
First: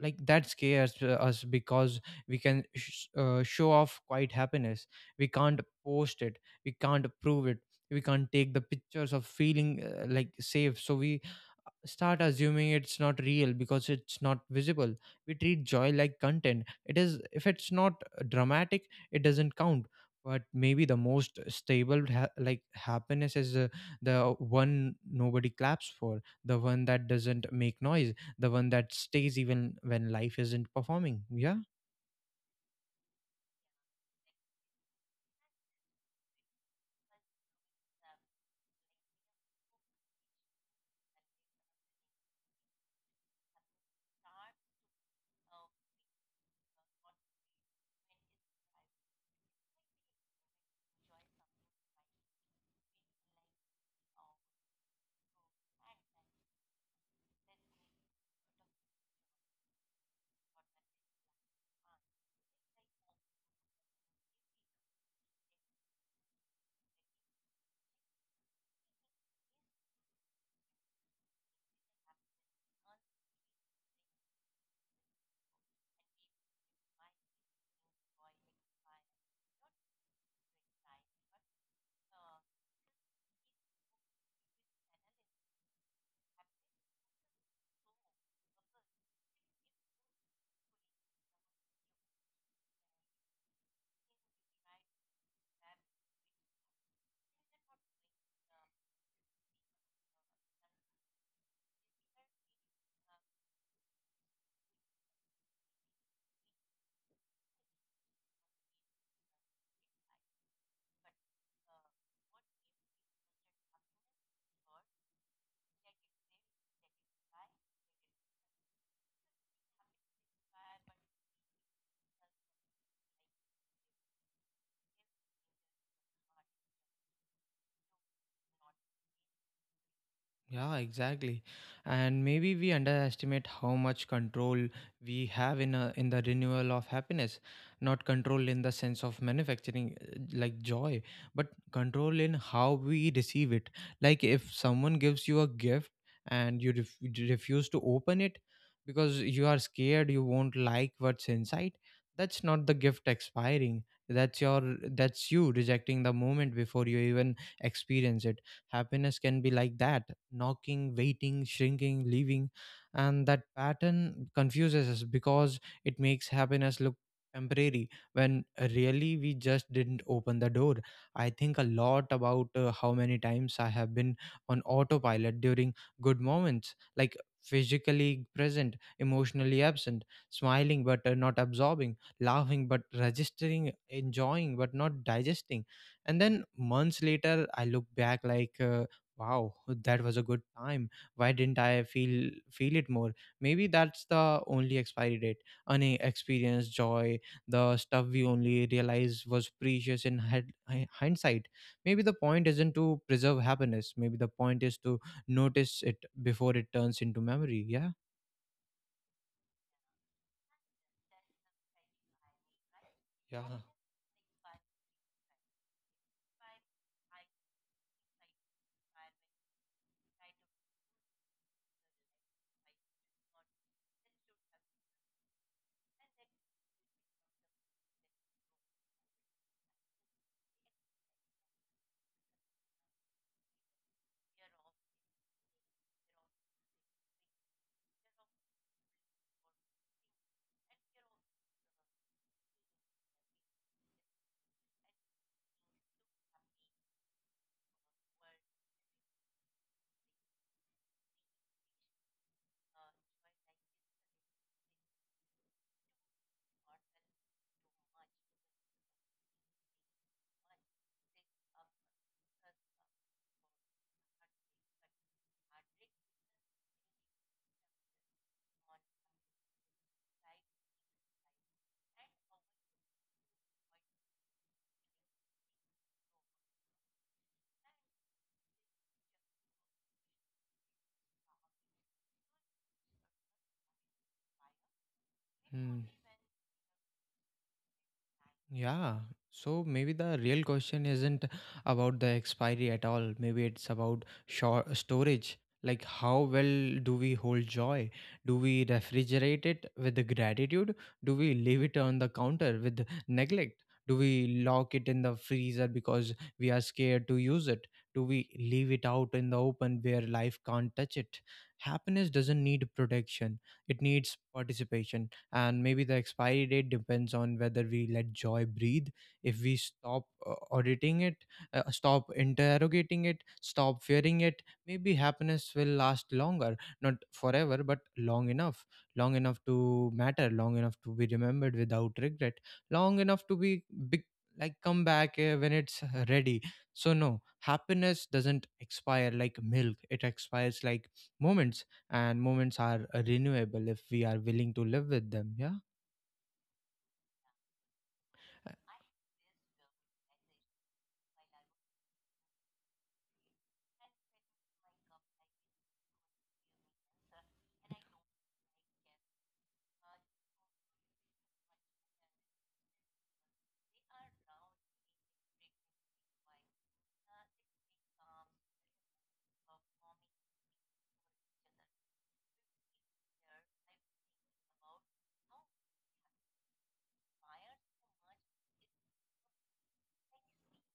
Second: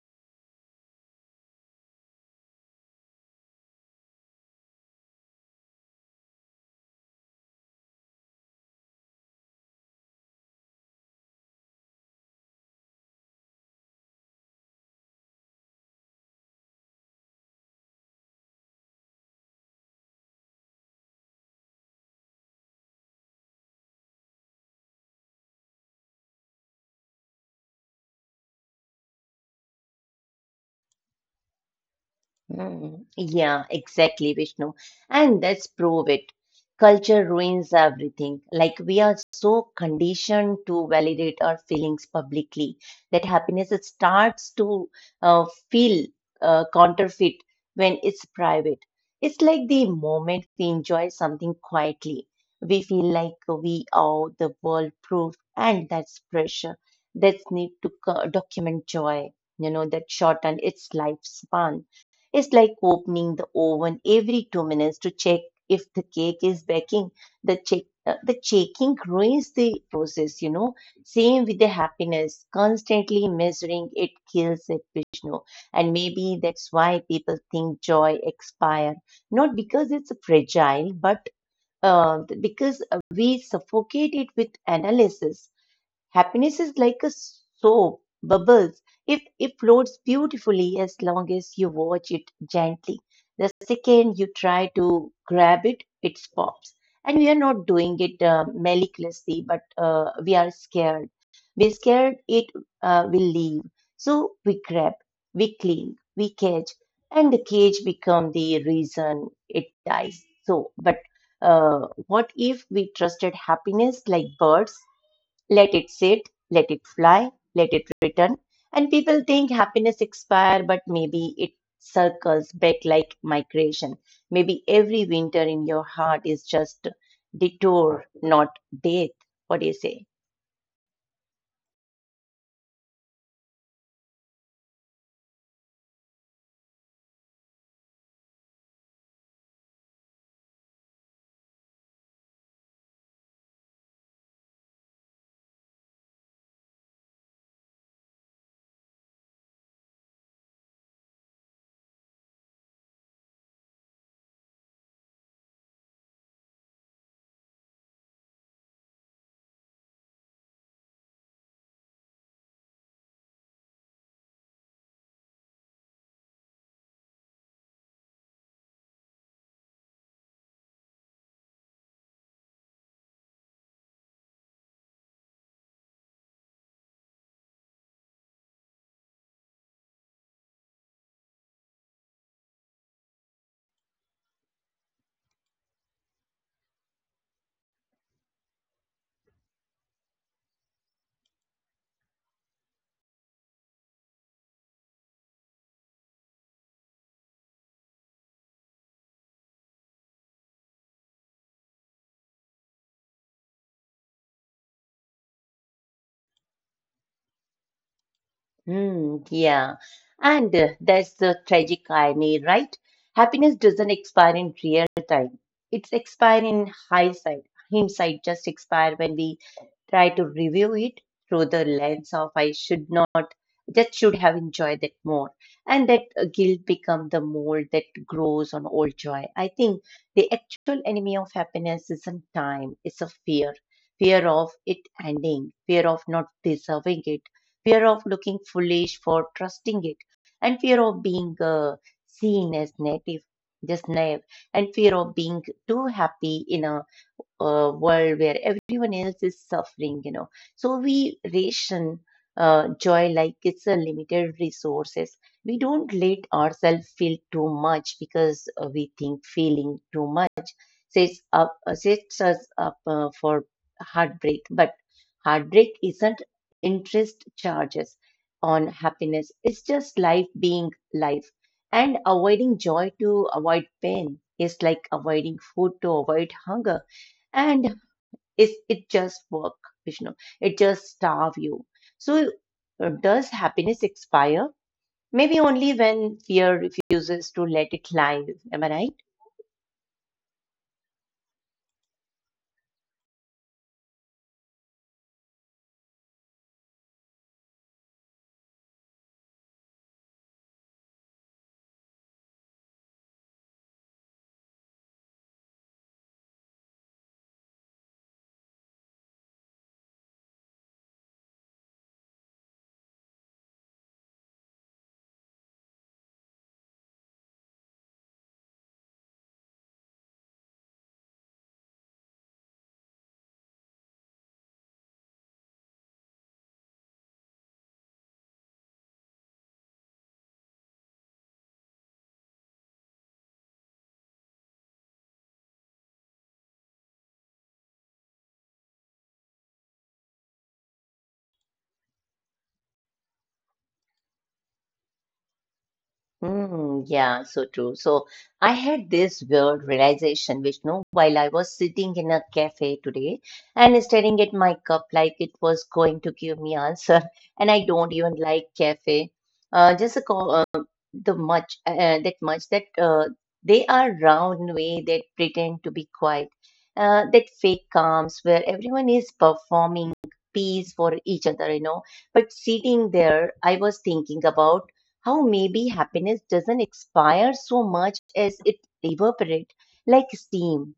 like that scares us, because we can show off quite happiness, we can't post it, we can't prove it, we can't take the pictures of feeling like safe. So we start assuming it's not real because it's not visible. We treat joy like content. It is, if it's not dramatic, it doesn't count. But maybe the most stable happiness is the one nobody claps for, the one that doesn't make noise, the one that stays even when life isn't performing. Yeah.
Mm, yeah, exactly, Vishnu. And that's prove it. Culture ruins everything. Like we are so conditioned to validate our feelings publicly that happiness starts to feel counterfeit when it's private. It's like the moment we enjoy something quietly, we feel like we owe the world proof, and that's pressure. That's need to document joy. You know, that shorten its lifespan. It's like opening the oven every 2 minutes to check if the cake is baking. The checking ruins the process, you know. Same with the happiness. Constantly measuring it kills it, Vishnu. And maybe that's why people think joy expire, not because it's fragile, but because we suffocate it with analysis. Happiness is like a soap bubbles. If it floats beautifully as long as you watch it gently. The second you try to grab it, it pops. And we are not doing it maliciously, but we are scared. We're scared it will leave. So we grab, we cling, we cage, and the cage become the reason it dies. So, but what if we trusted happiness like birds? Let it sit, let it fly, let it return. And people think happiness expire, but maybe it circles back like migration. Maybe every winter in your heart is just detour, not death. What do you say?
Yeah, exactly. And maybe we underestimate how much control we have in in the renewal of happiness. Not control in the sense of manufacturing like joy, but control in how we receive it. Like if someone gives you a gift and you you refuse to open it because you are scared you won't like what's inside, that's not the gift expiring. That's your that's you rejecting the moment before you even experience it. Happiness can be like that: knocking, waiting, shrinking, leaving. And that pattern confuses us because it makes happiness look temporary, when really we just didn't open the door. I think a lot about how many times I have been on autopilot during good moments. Like physically present, emotionally absent, smiling but not absorbing, laughing but registering, enjoying but not digesting. And then months later I look back like, wow, that was a good time, why didn't I feel feel it more? Maybe that's the only expiry date, an experience joy, the stuff we only realize was precious in hi- hindsight. Maybe the point isn't to preserve happiness, maybe the point is to notice it before it turns into memory. Yeah.
Hmm, yeah. And that's the tragic irony, right? Happiness doesn't expire in real time. It's expire in hindsight. Hindsight just expire when we try to review it through the lens of I should not, that should have enjoyed that more. And that guilt become the mold that grows on old joy. I think the actual enemy of happiness isn't time, it's a fear. Fear of it ending, fear of not deserving it, fear of looking foolish for trusting it, and fear of being seen as native, just naive, and fear of being too happy in a world where everyone else is suffering, you know. So we ration joy like it's a limited resources. We don't let ourselves feel too much because we think feeling too much sets us up for heartbreak, but heartbreak isn't interest charges on happiness, it's just life being life. And avoiding joy to avoid pain is like avoiding food to avoid hunger, and it just work, Vishnu, it just starve you. So does happiness expire? Maybe only
Hmm.
when fear refuses to let it live. Am I
Yeah.
right?
So maybe the real question isn't about the expiry at all. Maybe it's about short storage. Like how well do we hold joy? Do we refrigerate it with the gratitude? Do we leave it on the counter with neglect? Do we lock it in the freezer because we are scared to use it? Do we leave it out in the open where life can't touch it? Happiness doesn't need protection. It needs participation. And maybe the expiry date depends on whether we let joy breathe. If we stop auditing it, stop interrogating it, stop fearing it, maybe happiness will last longer. Not forever, but long enough. Long enough to matter, long enough to be remembered without regret, long enough to be big, like come back when it's ready. So no, happiness doesn't expire like milk, it expires like moments. And moments are renewable if we are willing to live with them. Yeah.
Hmm, yeah, so true. So I
Uh,
had this weird realization, Vishnu, while I was sitting in a cafe today and staring at my cup like it was going to give me answer. And I don't even like cafe. Just a co the much that much that they are round way that pretend to be quiet. That fake calms where everyone is performing peace for each other, you know. But sitting there, I was thinking about how maybe happiness doesn't expire so much as it evaporate like steam.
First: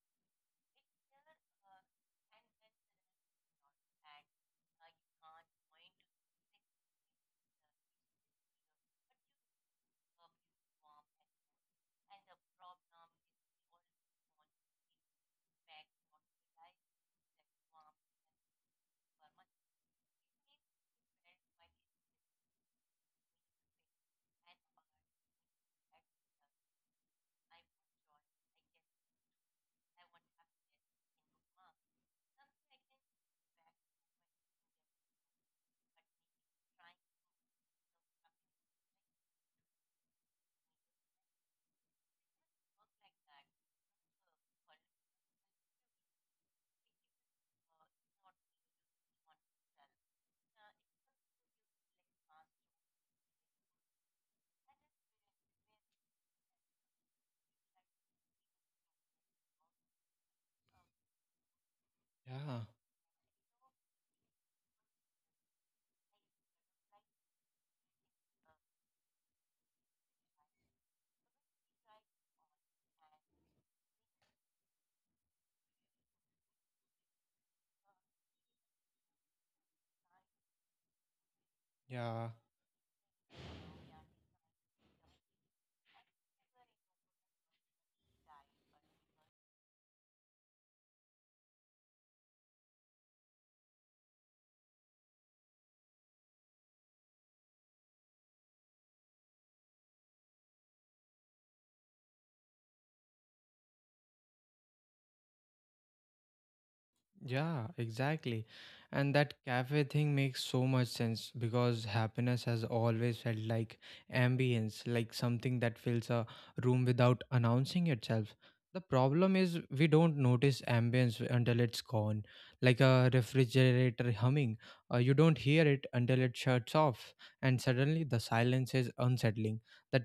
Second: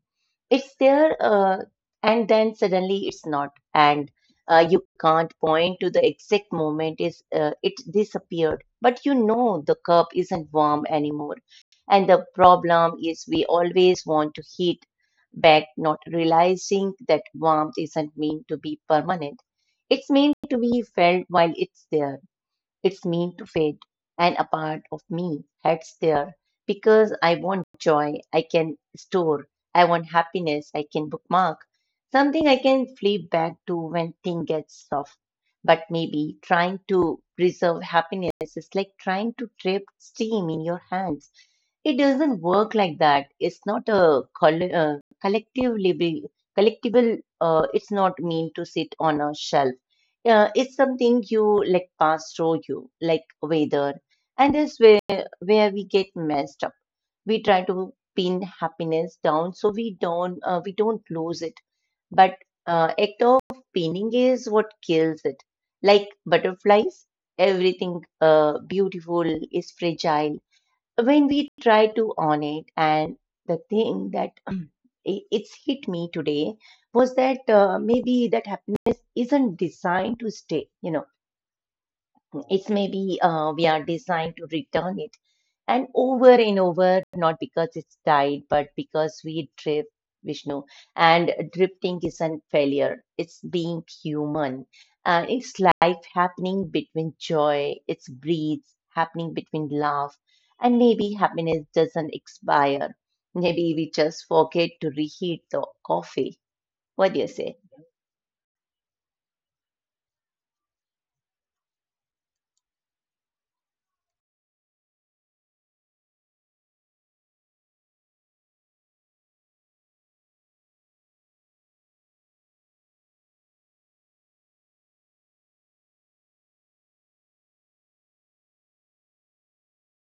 It's there and then suddenly it's not, and you can't point to the exact moment is it disappeared, but you know the cup isn't warm anymore. And the problem is we always want to heat back, not realizing that warmth isn't meant to be permanent, it's meant to be felt while it's there. It's mean to fade, and a part of me heads there because I want joy I can store, I want happiness I can bookmark, something I can flip back to when things get soft. But maybe trying to preserve happiness is like trying to trap steam in your hands. It doesn't work like that. It's not a collectible. It's not mean to sit on a shelf. It's something you like pass through you like weather. And that's where we get messed up. We try to pin happiness down so we don't lose it, but
yeah
act of pinning is what kills it, like butterflies. Everything beautiful is fragile when we try to own it. And the thing that it's hit me today was that maybe that happiness isn't designed to stay, you know.
yeah
It's maybe we are designed to return it, and over and over, not because it's died, but because we drift, Vishnu. And drifting isn't failure, it's being human, and it's life happening between joy, it's breathes happening between love. And maybe happiness doesn't expire, maybe we just forget to reheat the coffee. What do you say?
Yeah, exactly. And that cafe thing makes so much sense because happiness has always felt like ambience, like something that fills a room without announcing itself. The problem is we don't notice ambience until it's gone, like a refrigerator humming. You don't hear it until it shuts off, and suddenly the silence is unsettling. That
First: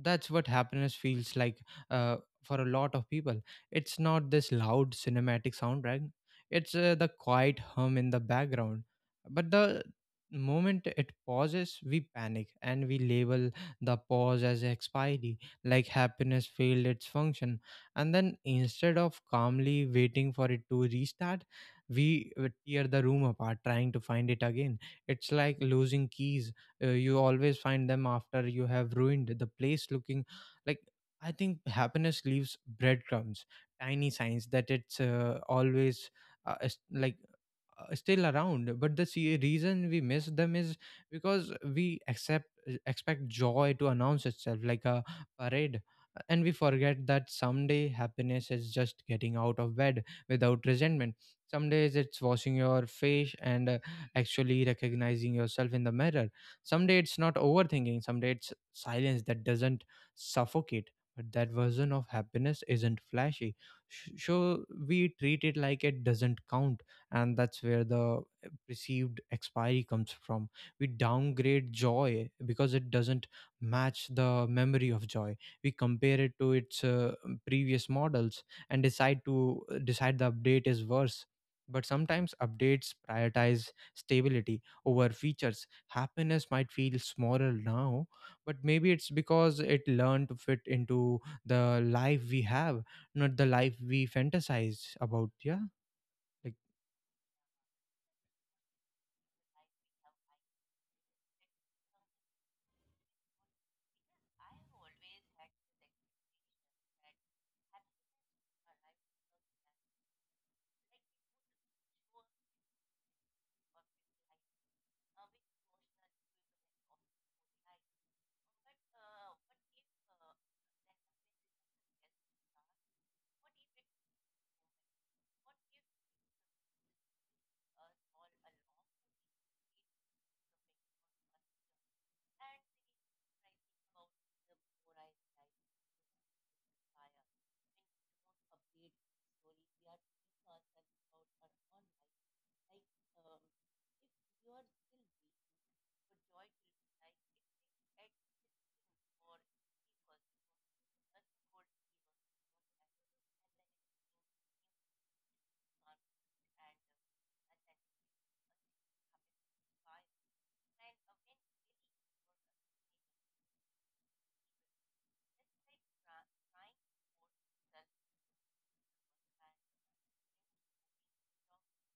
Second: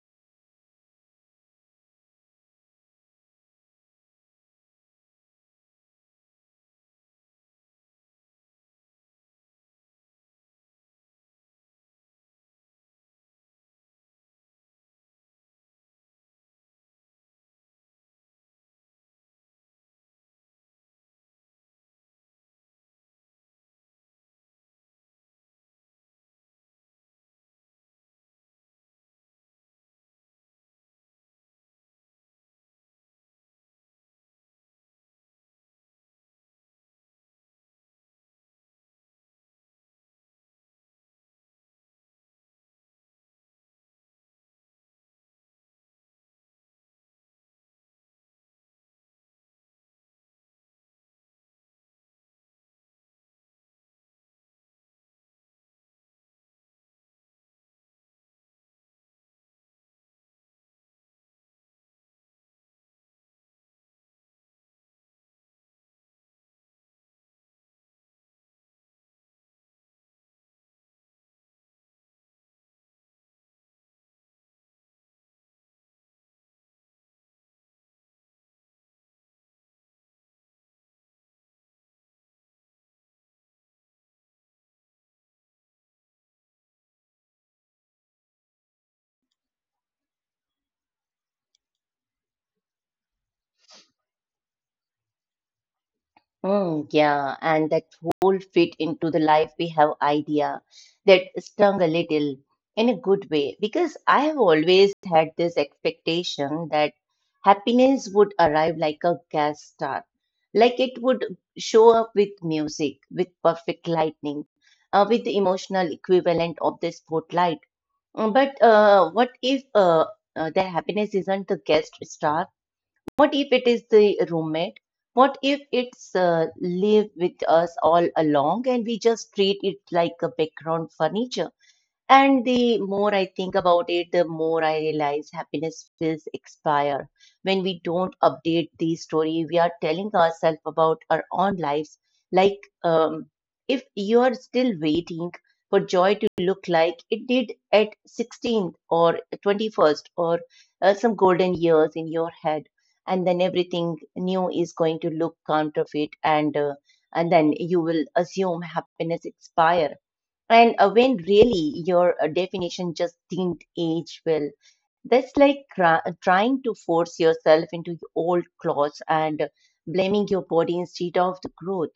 that's what happiness feels like uh, for a lot of people. It's not this loud cinematic soundtrack, it's the quiet hum in the background. But the moment it pauses, we panic and we label the pause as expiry, like happiness failed its function. And then instead of calmly waiting for it to restart, we tear the room apart trying to find it again. It's like losing keys. You always find them after you have ruined the place looking like I think happiness leaves breadcrumbs, tiny signs that it's always uh, es- like still around, but the reason we miss them is because we accept expect joy to announce itself like a parade, and we forget that someday happiness is just getting out of bed without resentment. Some days it's washing your face and actually recognizing yourself in the mirror. Someday it's not overthinking. Someday it's silence that doesn't suffocate. But that version of happiness isn't flashy, so we treat it like it doesn't count, and that's where the perceived expiry comes from. We downgrade joy because it doesn't match the memory of joy. We compare it to its previous models and decide the update is worse. But sometimes updates prioritize stability over features. Happiness might feel smaller now, but maybe it's because it learned to fit into the life we have, not the life we fantasize about. Yeah, like.
Mm, yeah, and that whole fit into the life we have idea, that stung a little in a good way, because I have always had this expectation that happiness would arrive like a gas star, like it would show up with music, with perfect lightning, with the emotional equivalent of the spotlight. But what if the happiness isn't the guest star? What if it is the roommate? What if it's live with us all along and we just treat it like a background furniture? And the more I think about it, the more I realize happiness feels expire. When we don't update the story, we are telling ourselves about our own lives. Like, um, if you are still waiting for joy to look like it did at 16th or 21st or some golden years in your head, and then everything new is going to look counterfeit, and then you will assume happiness expire, and when really your definition just didn't age well. That's like trying to force yourself into old clothes and blaming your body instead of the growth.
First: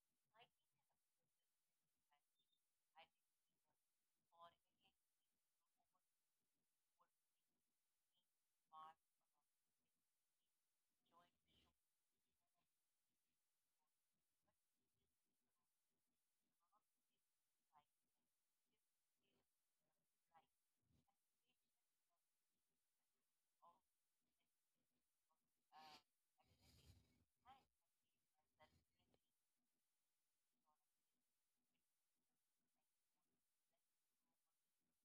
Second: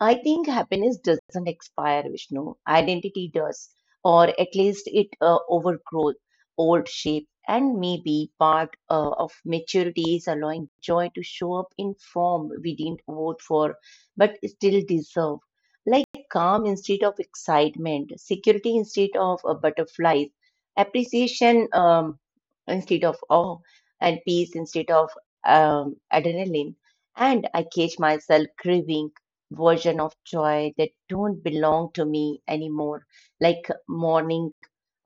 I think happiness doesn't expire, Vishnu. Identity does, or at least it overgrows old shape. And maybe part of maturity is allowing joy to show up in form we didn't vote for, but still deserve. Like calm instead of excitement, security instead of butterflies, appreciation instead of awe, and peace instead of adrenaline. And I catch myself craving version of joy that don't belong to me anymore, like morning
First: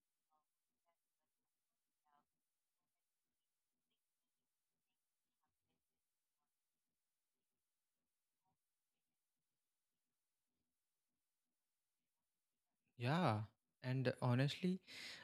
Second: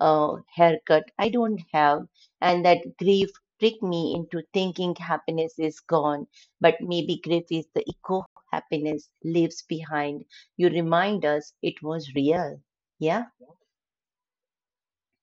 haircut I don't have. And that grief tricked me into thinking happiness is gone. But maybe grief is the echo happiness leaves behind. You remind us it was real. Yeah.
Yeah, and honestly,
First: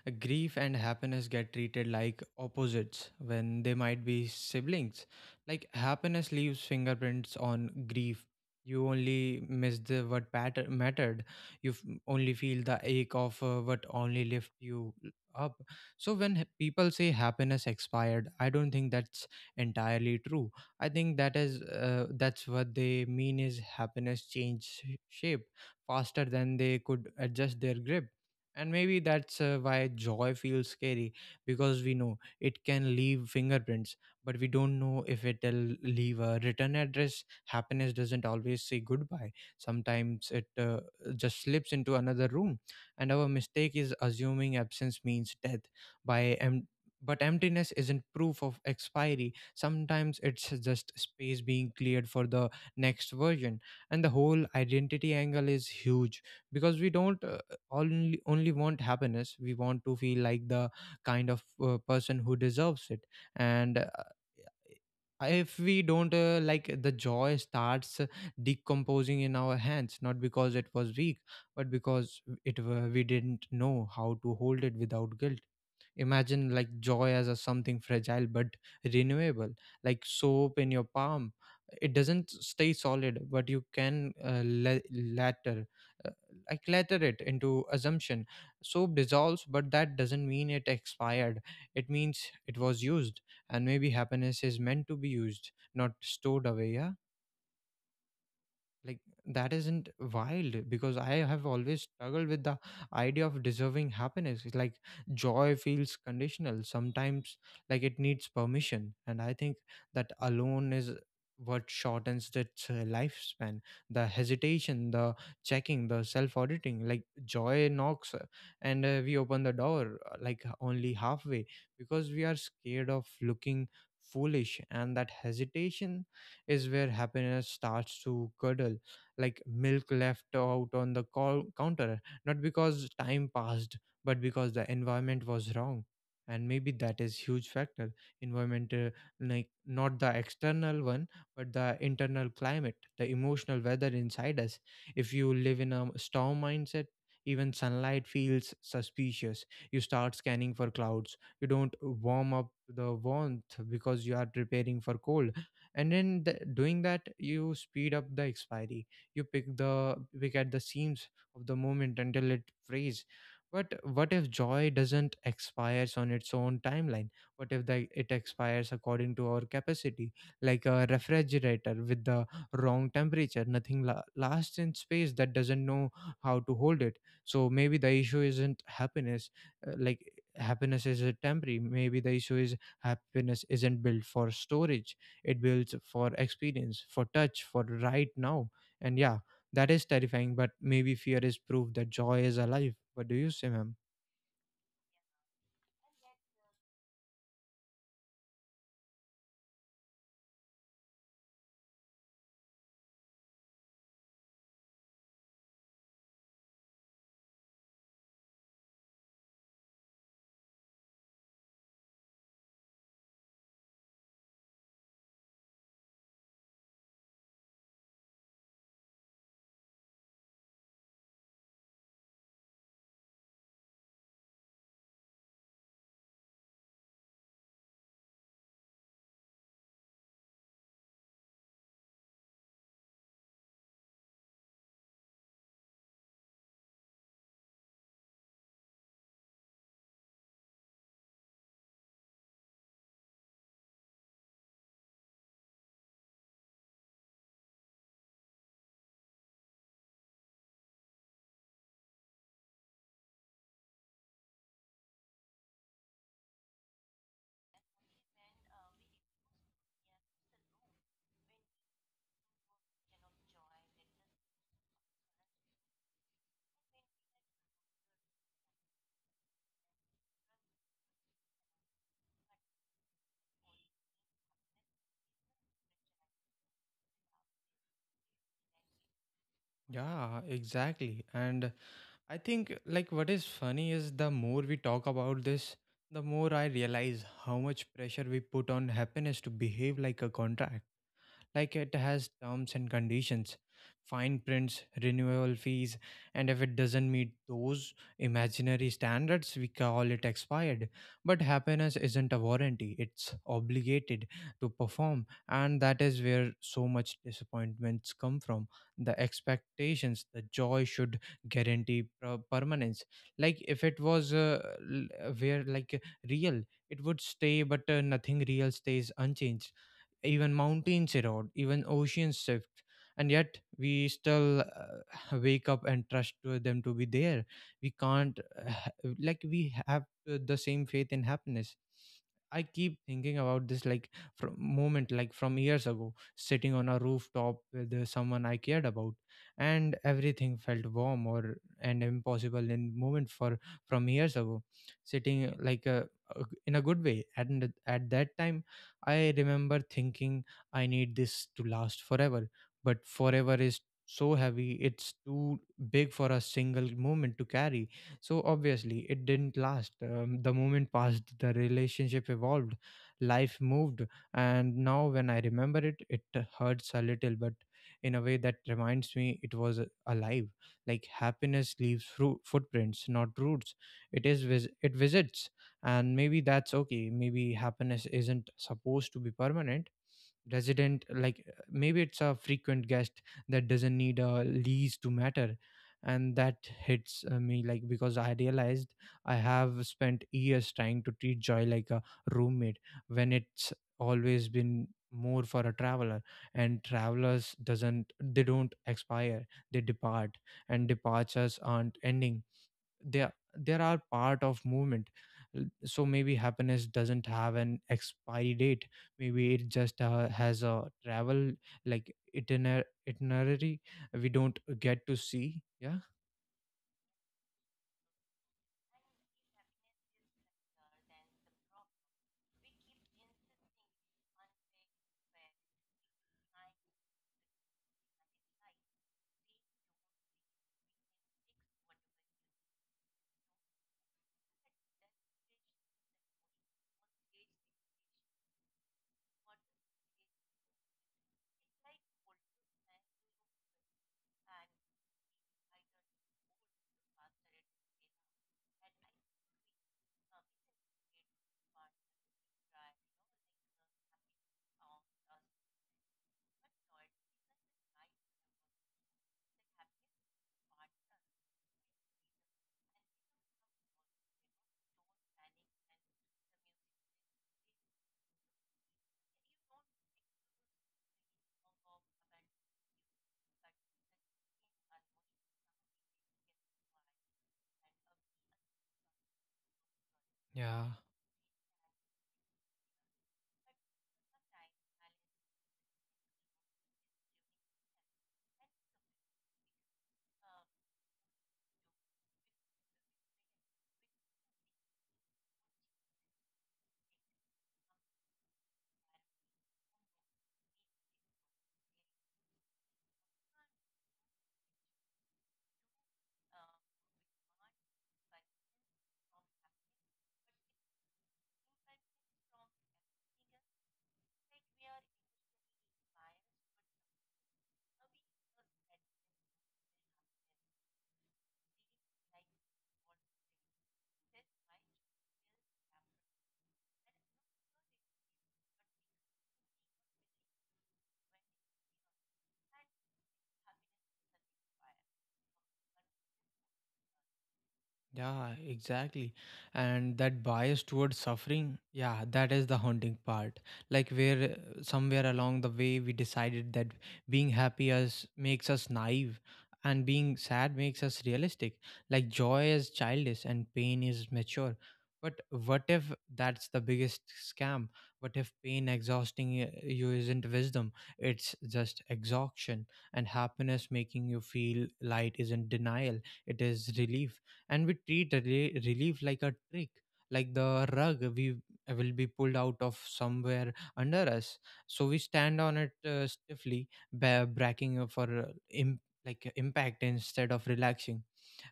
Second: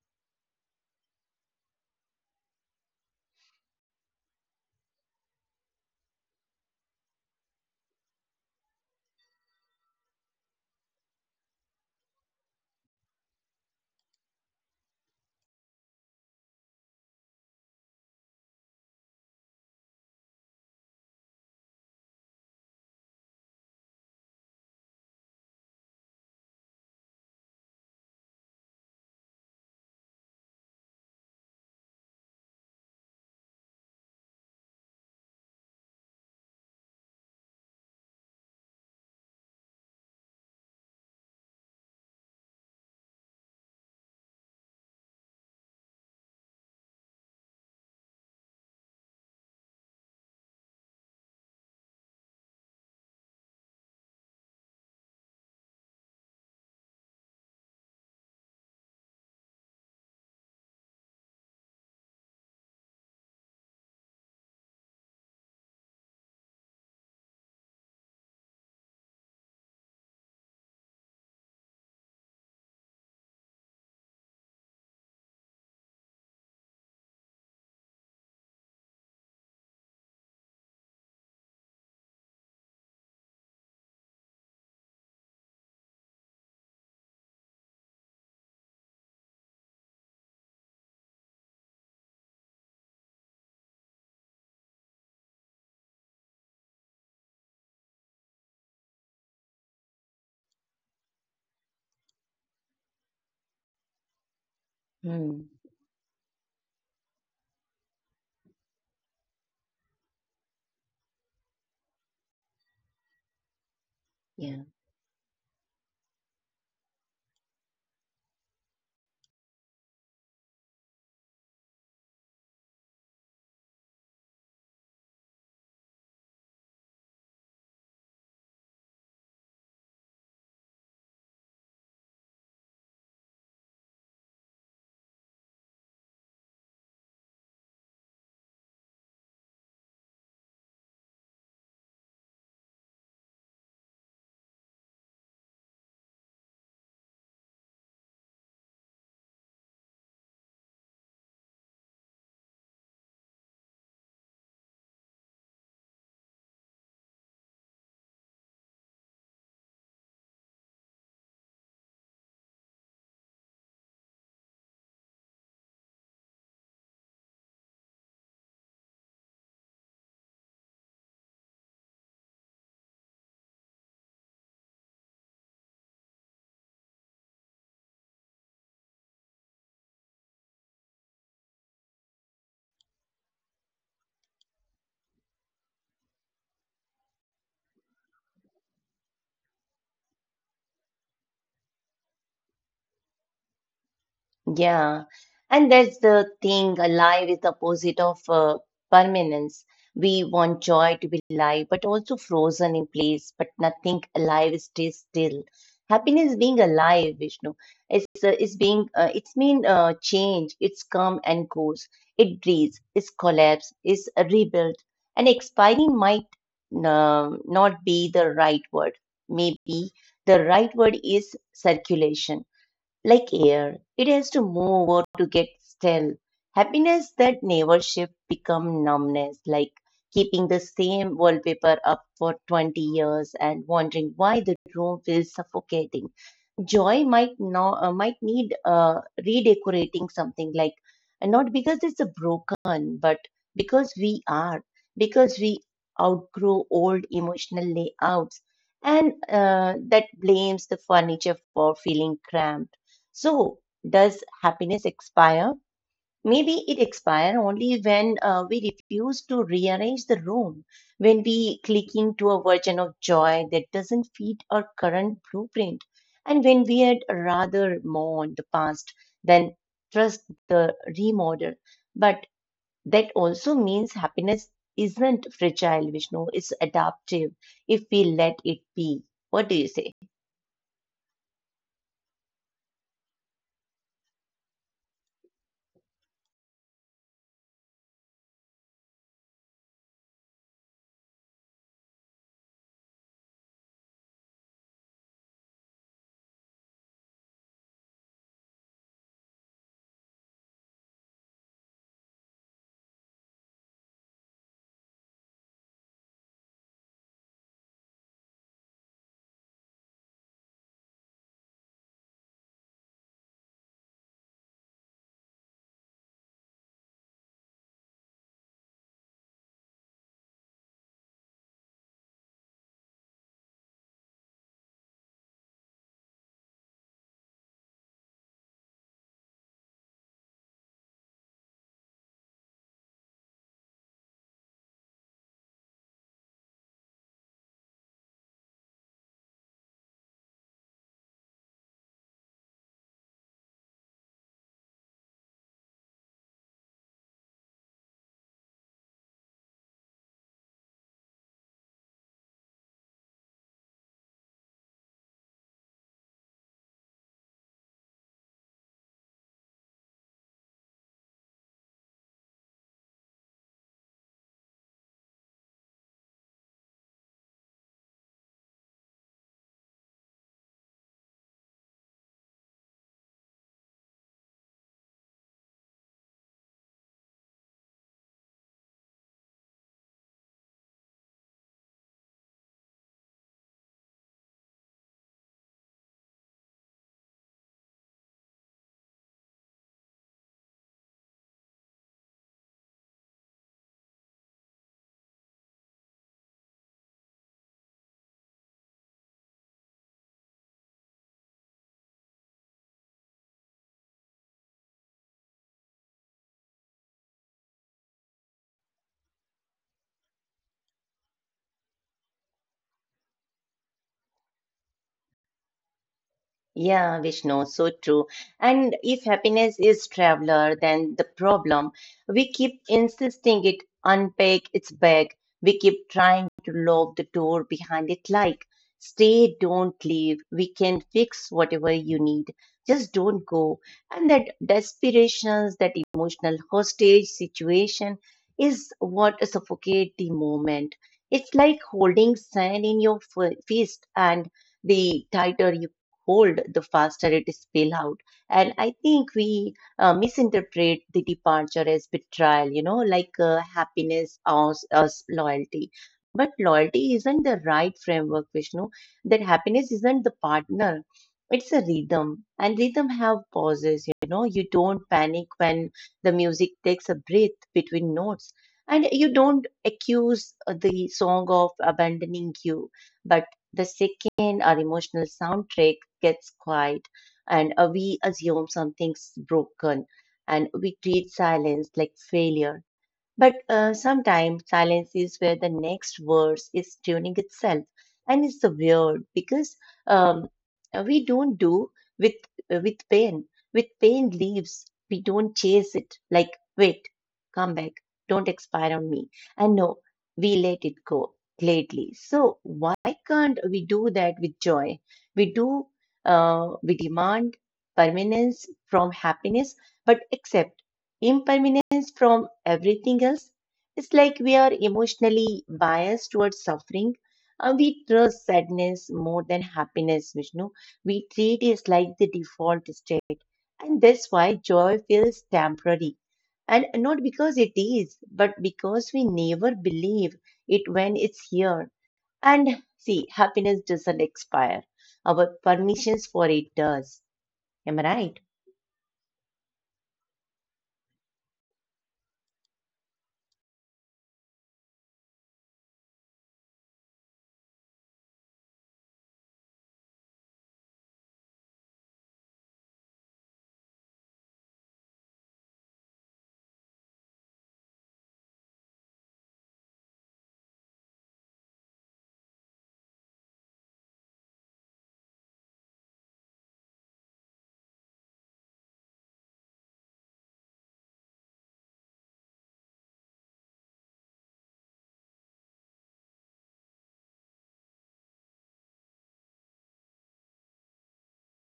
grief and happiness get treated like opposites when they might be siblings. Like happiness leaves fingerprints on grief. You only miss the mattered. You only feel the ache of what only lifted you up. So when people say happiness expired, I don't think that's entirely true. I think that is that's what they mean is happiness changed shape faster than they could adjust their grip. And maybe that's why joy feels scary, because we know it can leave fingerprints, but we don't know if it'll leave a return address. Happiness doesn't always say goodbye, sometimes it just slips into another room. And our mistake is assuming absence means death by em- but emptiness isn't proof of expiry. Sometimes it's just space being cleared for the next version. And the whole identity angle is huge because we don't only want happiness, we want to feel like the kind of person who deserves it. And If we don't, the joy starts decomposing in our hands, not because it was weak, but because we didn't know how to hold it without guilt. Imagine like joy as a something fragile but renewable, like soap in your palm. It doesn't stay solid, but you can latter, uh, latter it into assumption. Soap dissolves, but that doesn't mean it expired. It means it was used, and maybe happiness is meant to be used, not stored away. Yeah, like that isn't wild because I have always struggled with the idea of deserving happiness. It's like
Hmm.
joy feels conditional sometimes, like it needs permission, and I think that alone is what shortens its lifespan. The
Yeah.
hesitation, the checking, the self auditing, like joy knocks, and we open the door like only halfway because we are scared of looking foolish. And that hesitation is where happiness starts to curdle, like milk left out on the counter, not because time passed, but because the environment was wrong. And maybe that is huge factor. Environment, like not the external one, but the internal climate, the emotional weather inside us. If you live in a storm mindset, even sunlight feels suspicious. You start scanning for clouds. You don't warm up the warmth because you are preparing for cold, and then doing that you speed up the expiry. You pick the pick at the seams of the moment until it frees. But what if joy doesn't expires on its own timeline? What if it expires according to our capacity, like a refrigerator with the wrong temperature? Nothing lasts in space that doesn't know how to hold it. So maybe the issue isn't happiness. uh, like Happiness is a temporary. Maybe the issue is happiness isn't built for storage, it builds for experience, for touch, for right now. And yeah, that is terrifying, but maybe fear is proof that joy is alive. What do you say, ma'am?
Yeah, and that's the thing. Life is the opposite of permanence. We want joy to be live, but also frozen in place, but nothing alive stays still. Happiness being alive, Vishnu, it's being it's mean change. It's come and goes. It breathes. It's collapse. It's rebuilt. And expiring might not be the right word. Maybe the right word is circulation, like air, it has to move over to get still. Happiness that never shift become numbness, like keeping the same wallpaper up for 20 years and wondering why the room feels suffocating. Joy might not might need redecorating something, like, and not because it's a broken, but because we are because we outgrow old emotional layouts, and that blames the furniture for feeling cramped. So does happiness expire? Maybe it expires only when we refuse to rearrange the room, when we cling to a version of joy that doesn't fit our current blueprint, and when we had rather mourn the past than trust the remodel. But that also means happiness isn't fragile, Vishnu, it's adaptive if we let it be. What do you say?
Yeah, exactly. And I think like what is funny is the more we talk about this, the more I realize how much pressure we put on happiness to behave like a contract. Like it has terms and conditions, fine prints, renewal fees, and if it doesn't meet those imaginary standards, we call it expired. But happiness isn't a warranty, it's obligated to perform, and that is where so much disappointments come from. The expectations, the joy should guarantee permanence. Like if it was l- where like real, it would stay, but nothing real stays unchanged. Even mountains erode, even oceans shift, and yet we still wake up and trust to them to be there. We can't, like, we have the same faith in happiness. I keep thinking about this like from moment like from years ago, sitting on a rooftop with someone I cared about, and everything felt warm or and impossible in moment for from years ago, sitting like a in a good way. And at that time, I remember thinking I need this to last forever, but forever is so heavy, it's too big for a single moment to carry. So obviously, it didn't last. The moment passed, the relationship evolved, life moved, and now when I remember it, it hurts a little, but in a way that reminds me it was alive. Like happiness leaves footprints, not roots. It it visits. And maybe that's okay. Maybe happiness isn't supposed to be permanent resident. Maybe it's a frequent guest that doesn't need a lease to matter. And that hits me like because I realized I have spent years trying to treat joy like a roommate when it's always been more for a traveler. And travelers doesn't they don't expire, they depart. And departures aren't ending, there are part of movement. So maybe happiness doesn't have an expiry date. Maybe it just has a travel like itinerary we don't get to see. Yeah.
Yeah, Vishnu, so true. And if happiness is traveler, then the problem, we keep insisting it unpack its bag. We keep trying to lock the door behind it like, stay, don't leave. We can fix whatever you need. Just don't go. And that desperations, that emotional hostage situation is what suffocate the moment. It's like holding sand in your fist, and the tighter hold, the faster it spills out. And I think we misinterpret the departure as betrayal, you know, like happiness as loyalty. But loyalty isn't the right framework, Vishnu. That happiness isn't the partner. It's a rhythm, and rhythm have pauses. You know, you don't panic when the music takes a breath between notes, and you don't accuse the song of abandoning you. But the second, our emotional soundtrack gets quiet and we assume something's broken and
Yeah.
we treat silence like failure. But sometimes silence is where the next verse is tuning itself, and it's weird because um, we don't do with with pain. With pain leaves, we don't chase it. Like, wait, come back, don't expire on me. And no, we let it go lately. So why can't we do that with joy? We do. We demand permanence from happiness, but accept impermanence from everything else. It's like we are emotionally biased towards suffering, and we trust sadness more than happiness, Vishnu. We treat it like the default state. And that's why joy feels temporary. And not because it is, but because we never believe it when it's here. And see, happiness doesn't expire. Our permissions for it does. Am I right?
Yeah, exactly. And that bias towards suffering, yeah, that is the haunting part. Like where somewhere along the way we decided that being happy us makes us naive and being sad makes us realistic. Like joy is childish and pain is mature. But what if that's the biggest scam? What if pain exhausting you isn't wisdom? It's just exhaustion. And happiness making you feel light isn't denial, it is relief. And we treat relief like a trick, like the rug we will be pulled out of somewhere under us, so we stand on it stiffly bracking for impact instead of relaxing.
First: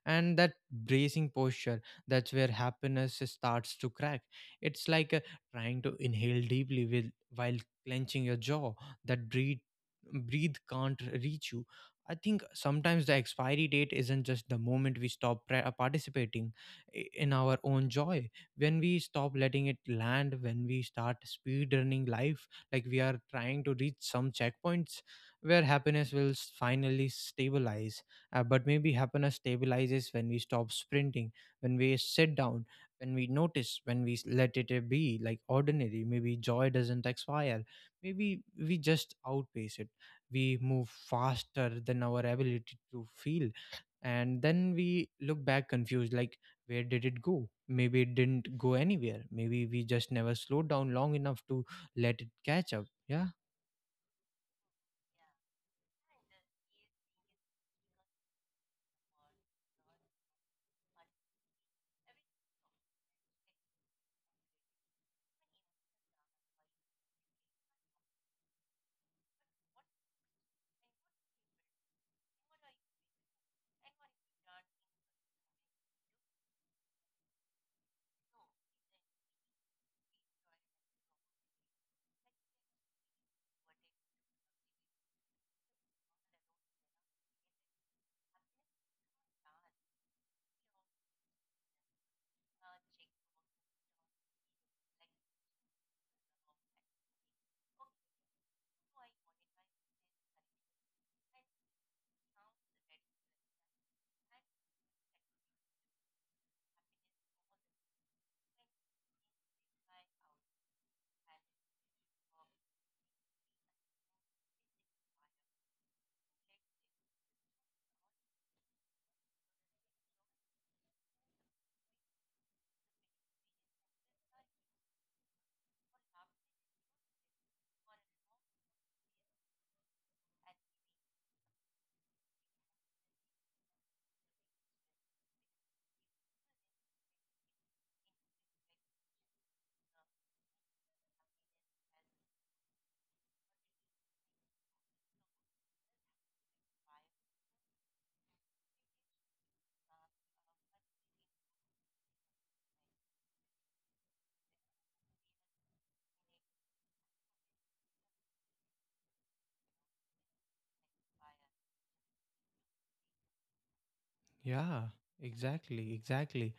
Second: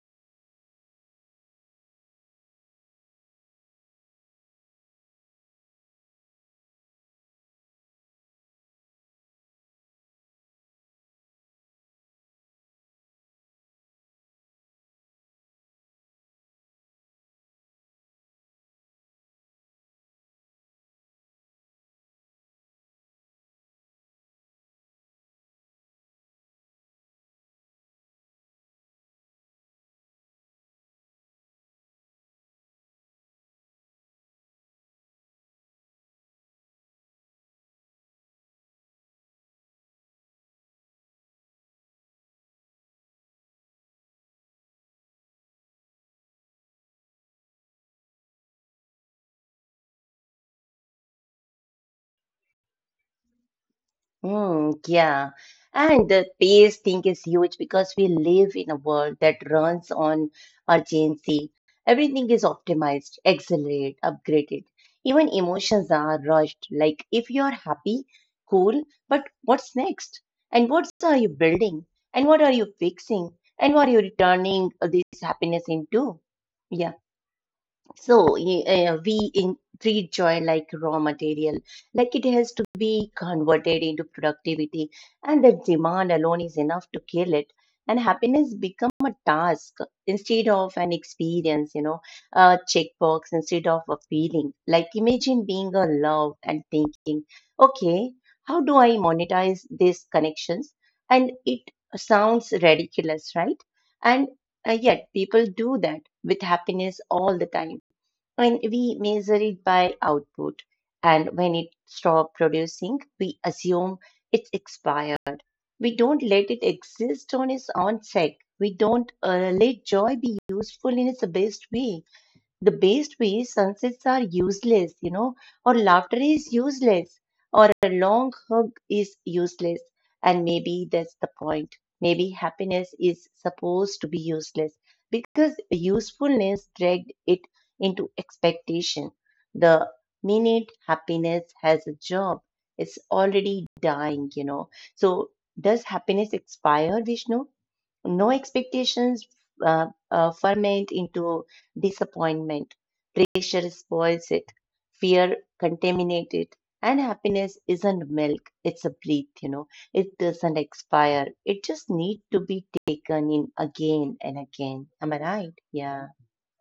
And that bracing posture, that's where happiness starts to crack. It's like trying to inhale deeply with while clenching your jaw. That breathe, breathe can't reach you. I think sometimes the expiry date isn't just the moment we stop participating in our own joy. When we stop letting it land, when we start speedrunning life, like we are trying to reach some checkpoints where happiness will finally stabilize. But maybe happiness stabilizes when we stop sprinting, when we sit down, when we notice, when we let it be like ordinary. Maybe joy doesn't expire. Maybe we just outpace it. We move faster than our ability to feel, and then we look back confused like where did it go? Maybe it didn't go anywhere. Maybe we just never slowed down long enough to let it catch up. Yeah.
Mm, yeah. And the pace thing is huge because we live in a world that runs on urgency. Everything is optimized, accelerated, upgraded. Even emotions are rushed. Like, if you're happy, cool, but what's next? And what are you building? And what are you fixing? And what are you turning this happiness into? Yeah. So we in, treat joy like raw material, like it has to be converted into productivity, and that demand alone is enough to kill it. And happiness become a task instead of an experience, you know, a checkbox instead of a feeling. Like imagine being a love and thinking, okay, how do I monetize these connections? And it sounds ridiculous, right? And yet people do that with happiness all the time, and we measure it by output. And when it stops producing, we assume it's expired. We don't let it exist on its own sake. We don't let joy be useful in its best way, the best way. Sunsets are useless, you know, or laughter is useless, or a long hug is useless. And maybe that's the point. Maybe happiness is supposed to be useless because usefulness dragged it into expectation. The minute happiness has a job, it's already dying, you know. So, does happiness expire, Vishnu? No. Expectations ferment into disappointment. Pressure spoils it. Fear contaminates it. And happiness isn't milk, it's a breath, you know. It doesn't expire. It just needs to be taken in again and
Yeah,
again. Am I right?
exactly,
Yeah.
exactly.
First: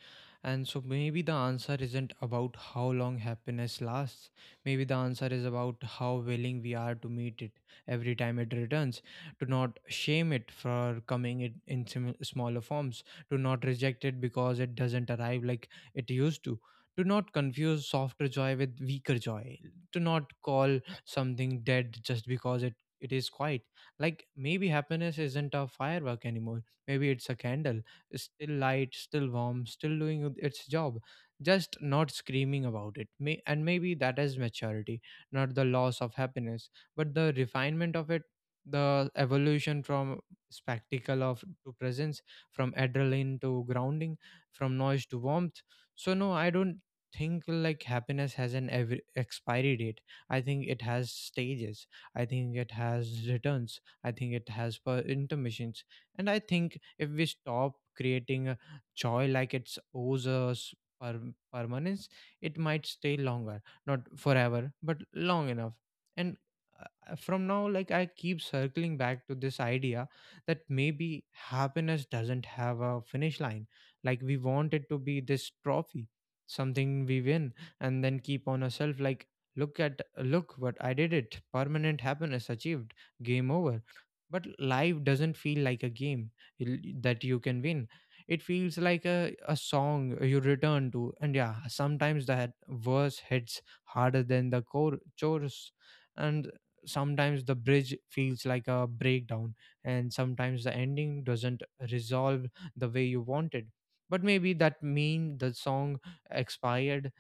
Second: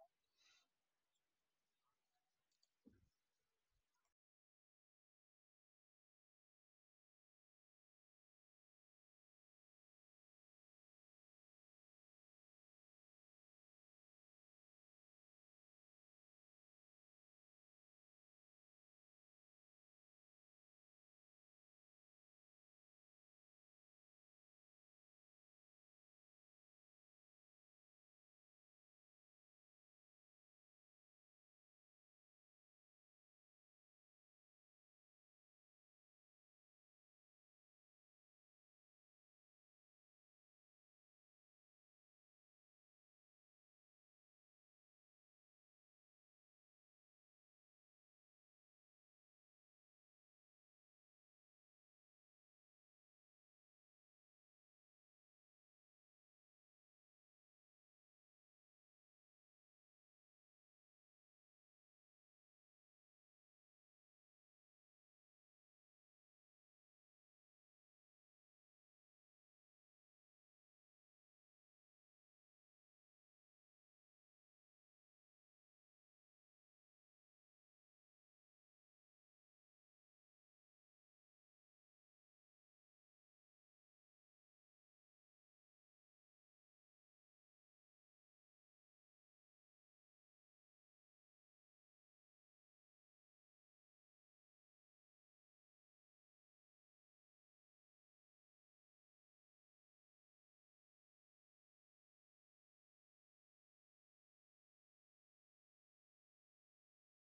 And so maybe the answer isn't about how long happiness lasts. Maybe the answer is about how willing we are to meet it every time it returns, to not shame it for coming it in smaller forms, to not reject it because it doesn't arrive like it used to. To not confuse softer joy with weaker joy, to not call something dead just because it is quiet. Like maybe happiness isn't a firework anymore. Maybe it's a candle, still light, still warm, still doing its job, just not screaming about it. And maybe that is maturity, not the loss of happiness, but the refinement of it, the evolution from spectacle of to presence, from adrenaline to grounding, from noise to warmth. So no, I don't think like happiness has an expiry date. I think it has stages. I think it has returns. I think it has intermissions. And I think if we stop creating joy like it's owes us per- permanence, it might stay longer, not forever, but long enough. And uh, from now, like I keep circling back to this idea that maybe happiness doesn't have a finish line. Like we want it to be this trophy, something we win, and then keep on ourselves like look at look what I did, it permanent happiness achieved, game over. But life doesn't feel like a game that you can win. It feels like a song you return to. And yeah, sometimes that verse hits harder than the chorus. And sometimes the bridge feels like a breakdown. And sometimes the ending doesn't resolve the way you wanted. But maybe that mean the song expired?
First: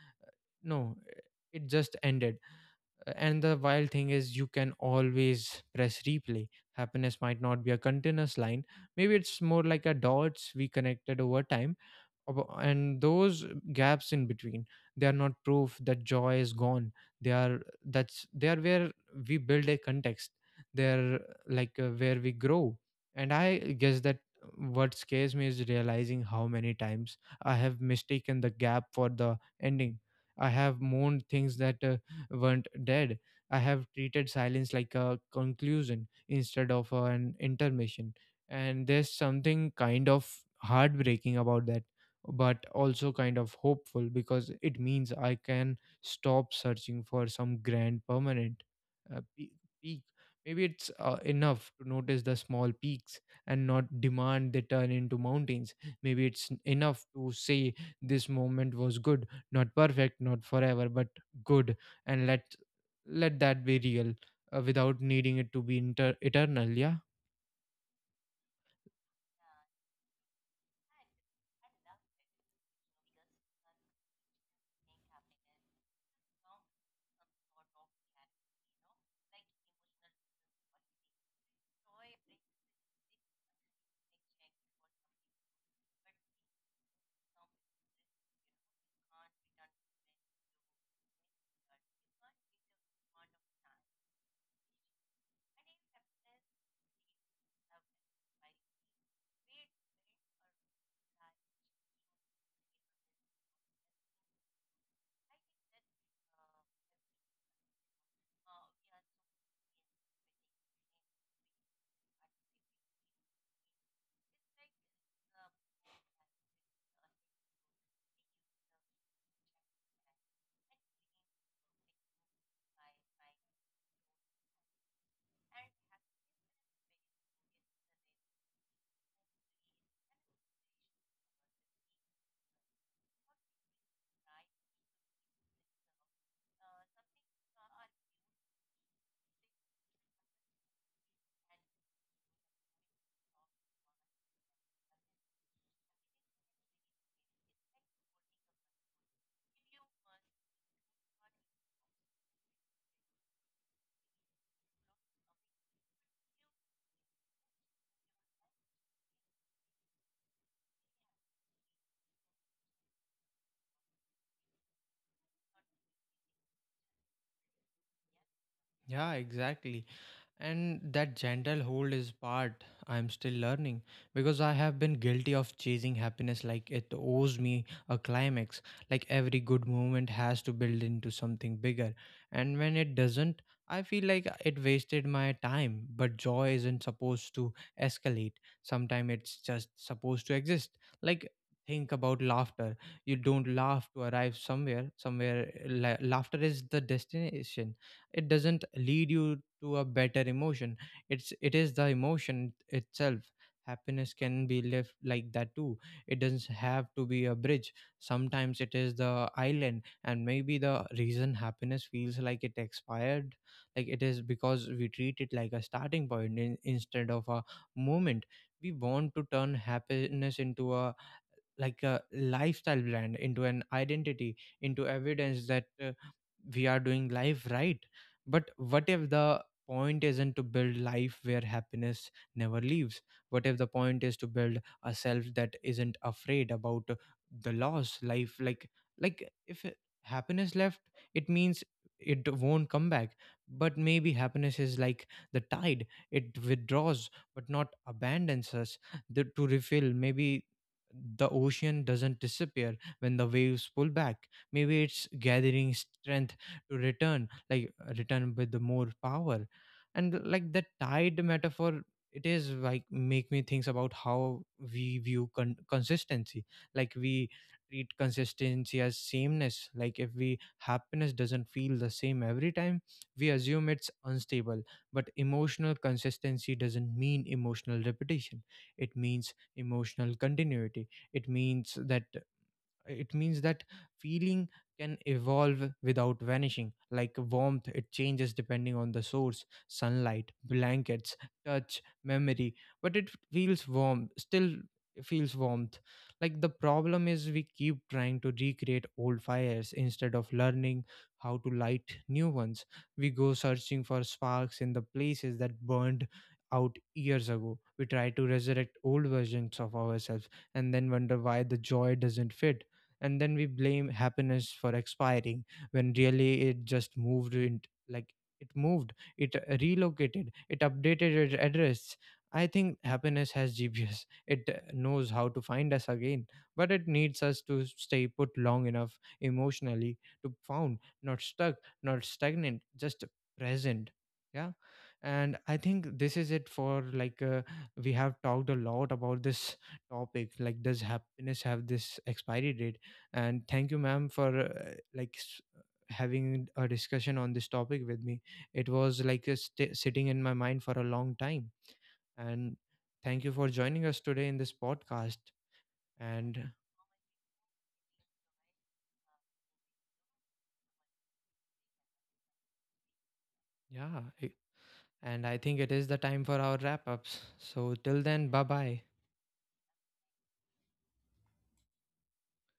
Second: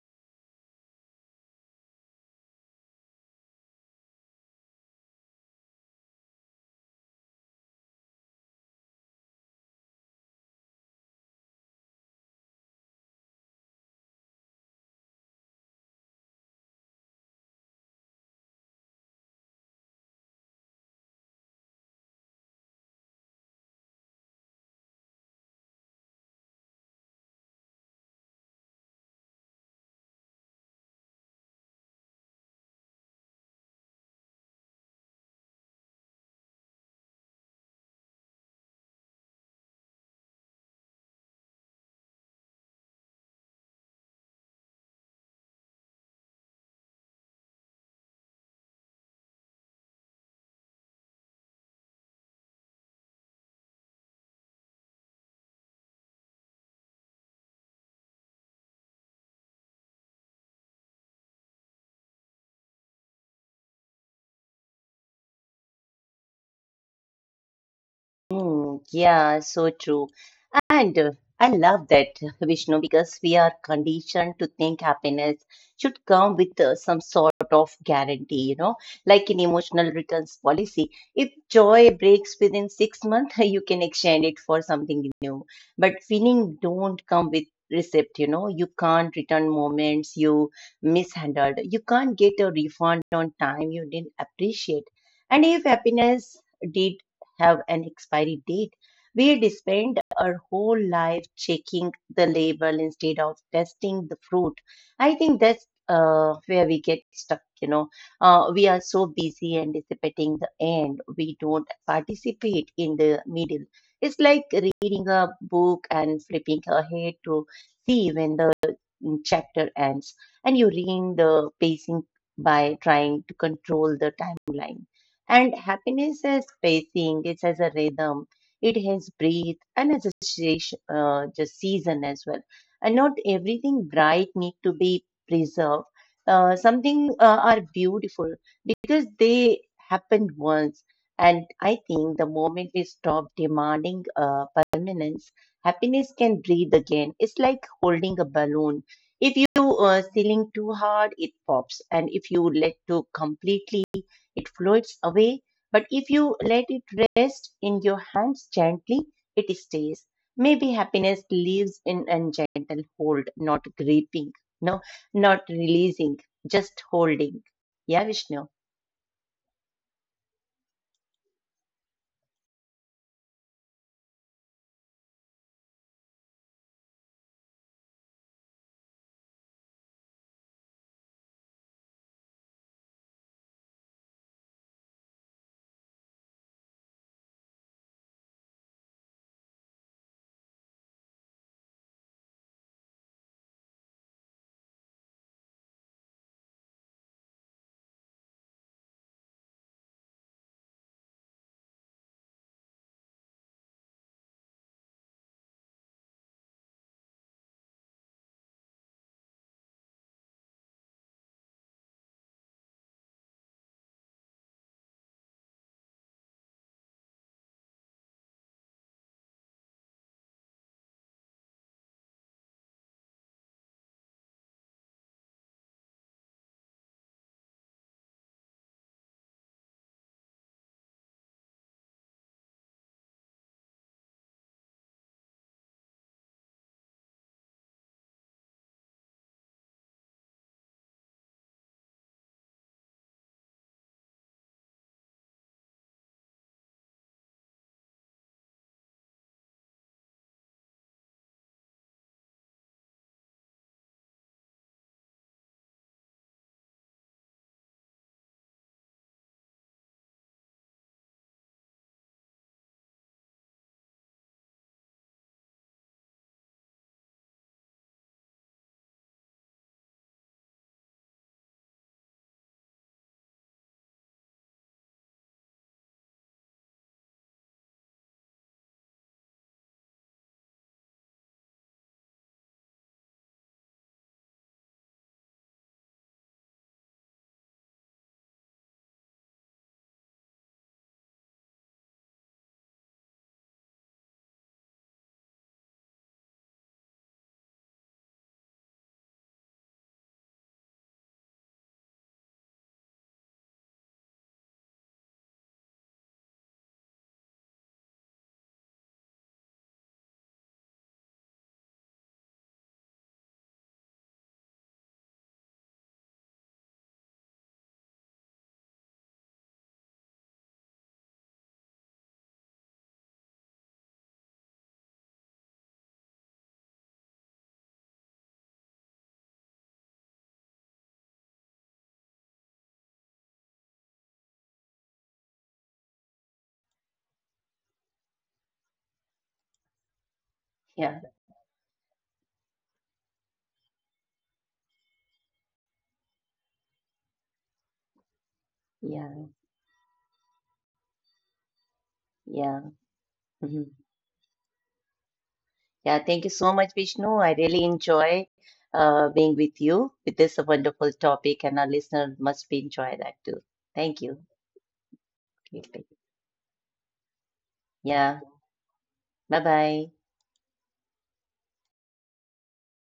No, it just ended. And the wild thing is you can always press replay. Happiness might not be a continuous line. Maybe it's more like a dots we connected over time. And those gaps in between, they are not proof that joy is gone. They are that's they are where we build a context. They're like where we grow. And I guess that, what scares me is realizing how many times I have mistaken the gap for the ending. I have mourned things that weren't dead. I have treated silence like a conclusion instead of an intermission. And there's something kind of heartbreaking about that, but also kind of hopeful, because it means I can stop searching for some grand permanent uh, pe- peak. Maybe it's enough to notice the small peaks and not demand they turn into mountains. Maybe it's enough to say this moment was good, not perfect, not forever, but good, and let that be real without needing it to be eternal. Yeah.
Mm, yeah, so true. And I love that, Vishnu, because we are conditioned to think happiness should come with some sort of guarantee, you know, like an emotional returns policy. If joy breaks within 6 months, you can exchange it for something new. But feeling don't come with receipt, you know, you can't return moments you mishandled. You can't get a refund on time you didn't appreciate. And if happiness did have an expiry date. We did spend our whole life checking the label instead of testing the fruit. I think that's where we get stuck, you know. We are so busy anticipating the end, we don't participate in the middle. It's like reading a book and flipping ahead to see when the chapter ends, and you ruin the pacing by trying to control the timeline. And happiness has pacing, it has a rhythm, it has breathe, and it's a station, just season as well. And not everything bright need to be preserved. Something are beautiful because they happened once. And I think the moment we stop demanding permanence, happiness can breathe again. It's like holding a balloon. If you ceiling too hard, it pops, and if you let to completely it floats away, but if you let it rest in your hands gently, it stays. Maybe happiness lives in a gentle hold, not gripping, no, not releasing, just holding. Yeah, Vishnu.
Yeah, exactly. And that gentle hold is part I'm still learning, because I have been guilty of chasing happiness like it owes me a climax, like every good moment has to build into something bigger. And when it doesn't, I feel like it wasted my time. But joy isn't supposed to escalate, sometimes it's just supposed to exist. Like, think about laughter. You don't laugh to arrive somewhere. Laughter is the destination. It doesn't lead you to a better emotion. It is the emotion itself. Happiness can be left like that too. It doesn't have to be a bridge. Sometimes it is the island. And maybe the reason happiness feels like it expired, like it is because we treat it like a starting point instead of a moment. We want to turn happiness into a like a lifestyle brand, into an identity, into evidence that we are doing life right. But what if the point isn't to build life where happiness never leaves? What if the point is to build a self that isn't afraid about the loss life? Like if happiness left, it means it won't come back. But maybe happiness is like the tide. It withdraws but not abandons us. To refill, maybe. The ocean doesn't disappear when the waves pull back. Maybe it's gathering strength to return, like return with the more power. And like the tide metaphor, it is like make me think about how we view consistency. Like we treat consistency as sameness. Like if we happiness doesn't feel the same every time, we assume it's unstable. But emotional consistency doesn't mean emotional repetition, it means emotional continuity. It means that feeling can evolve without vanishing. Like warmth, it changes depending on the source: sunlight, blankets, touch, memory. But it feels warm still, feels warmth. Like, the problem is we keep trying to recreate old fires instead of learning how to light new ones. We go searching for sparks in the places that burned out years ago. We try to resurrect old versions of ourselves and then wonder why the joy doesn't fit. And then we blame happiness for expiring when really it just moved in. Like, it moved it, relocated it, updated its address. I think happiness has GPS. It knows how to find us again, but it needs us to stay put long enough emotionally to found, not stuck, not stagnant, just present. Yeah. And I think this is it for like we have talked a lot about this topic, like, does
Yeah,
happiness have this expiry date? And thank you, ma'am, for like having a discussion on this topic with me. It was
yeah,
like sitting in my mind for a long time. And
yeah.
thank you for
Mhm.
joining us today in this podcast.
Yeah, thank you
And
so much, Vishnu. I really enjoy being with you with this wonderful topic, and our listener must be enjoy that too. Thank
yeah,
you.
and I think it is the time for our wrap ups, so till
Yeah,
then, bye bye.
bye bye.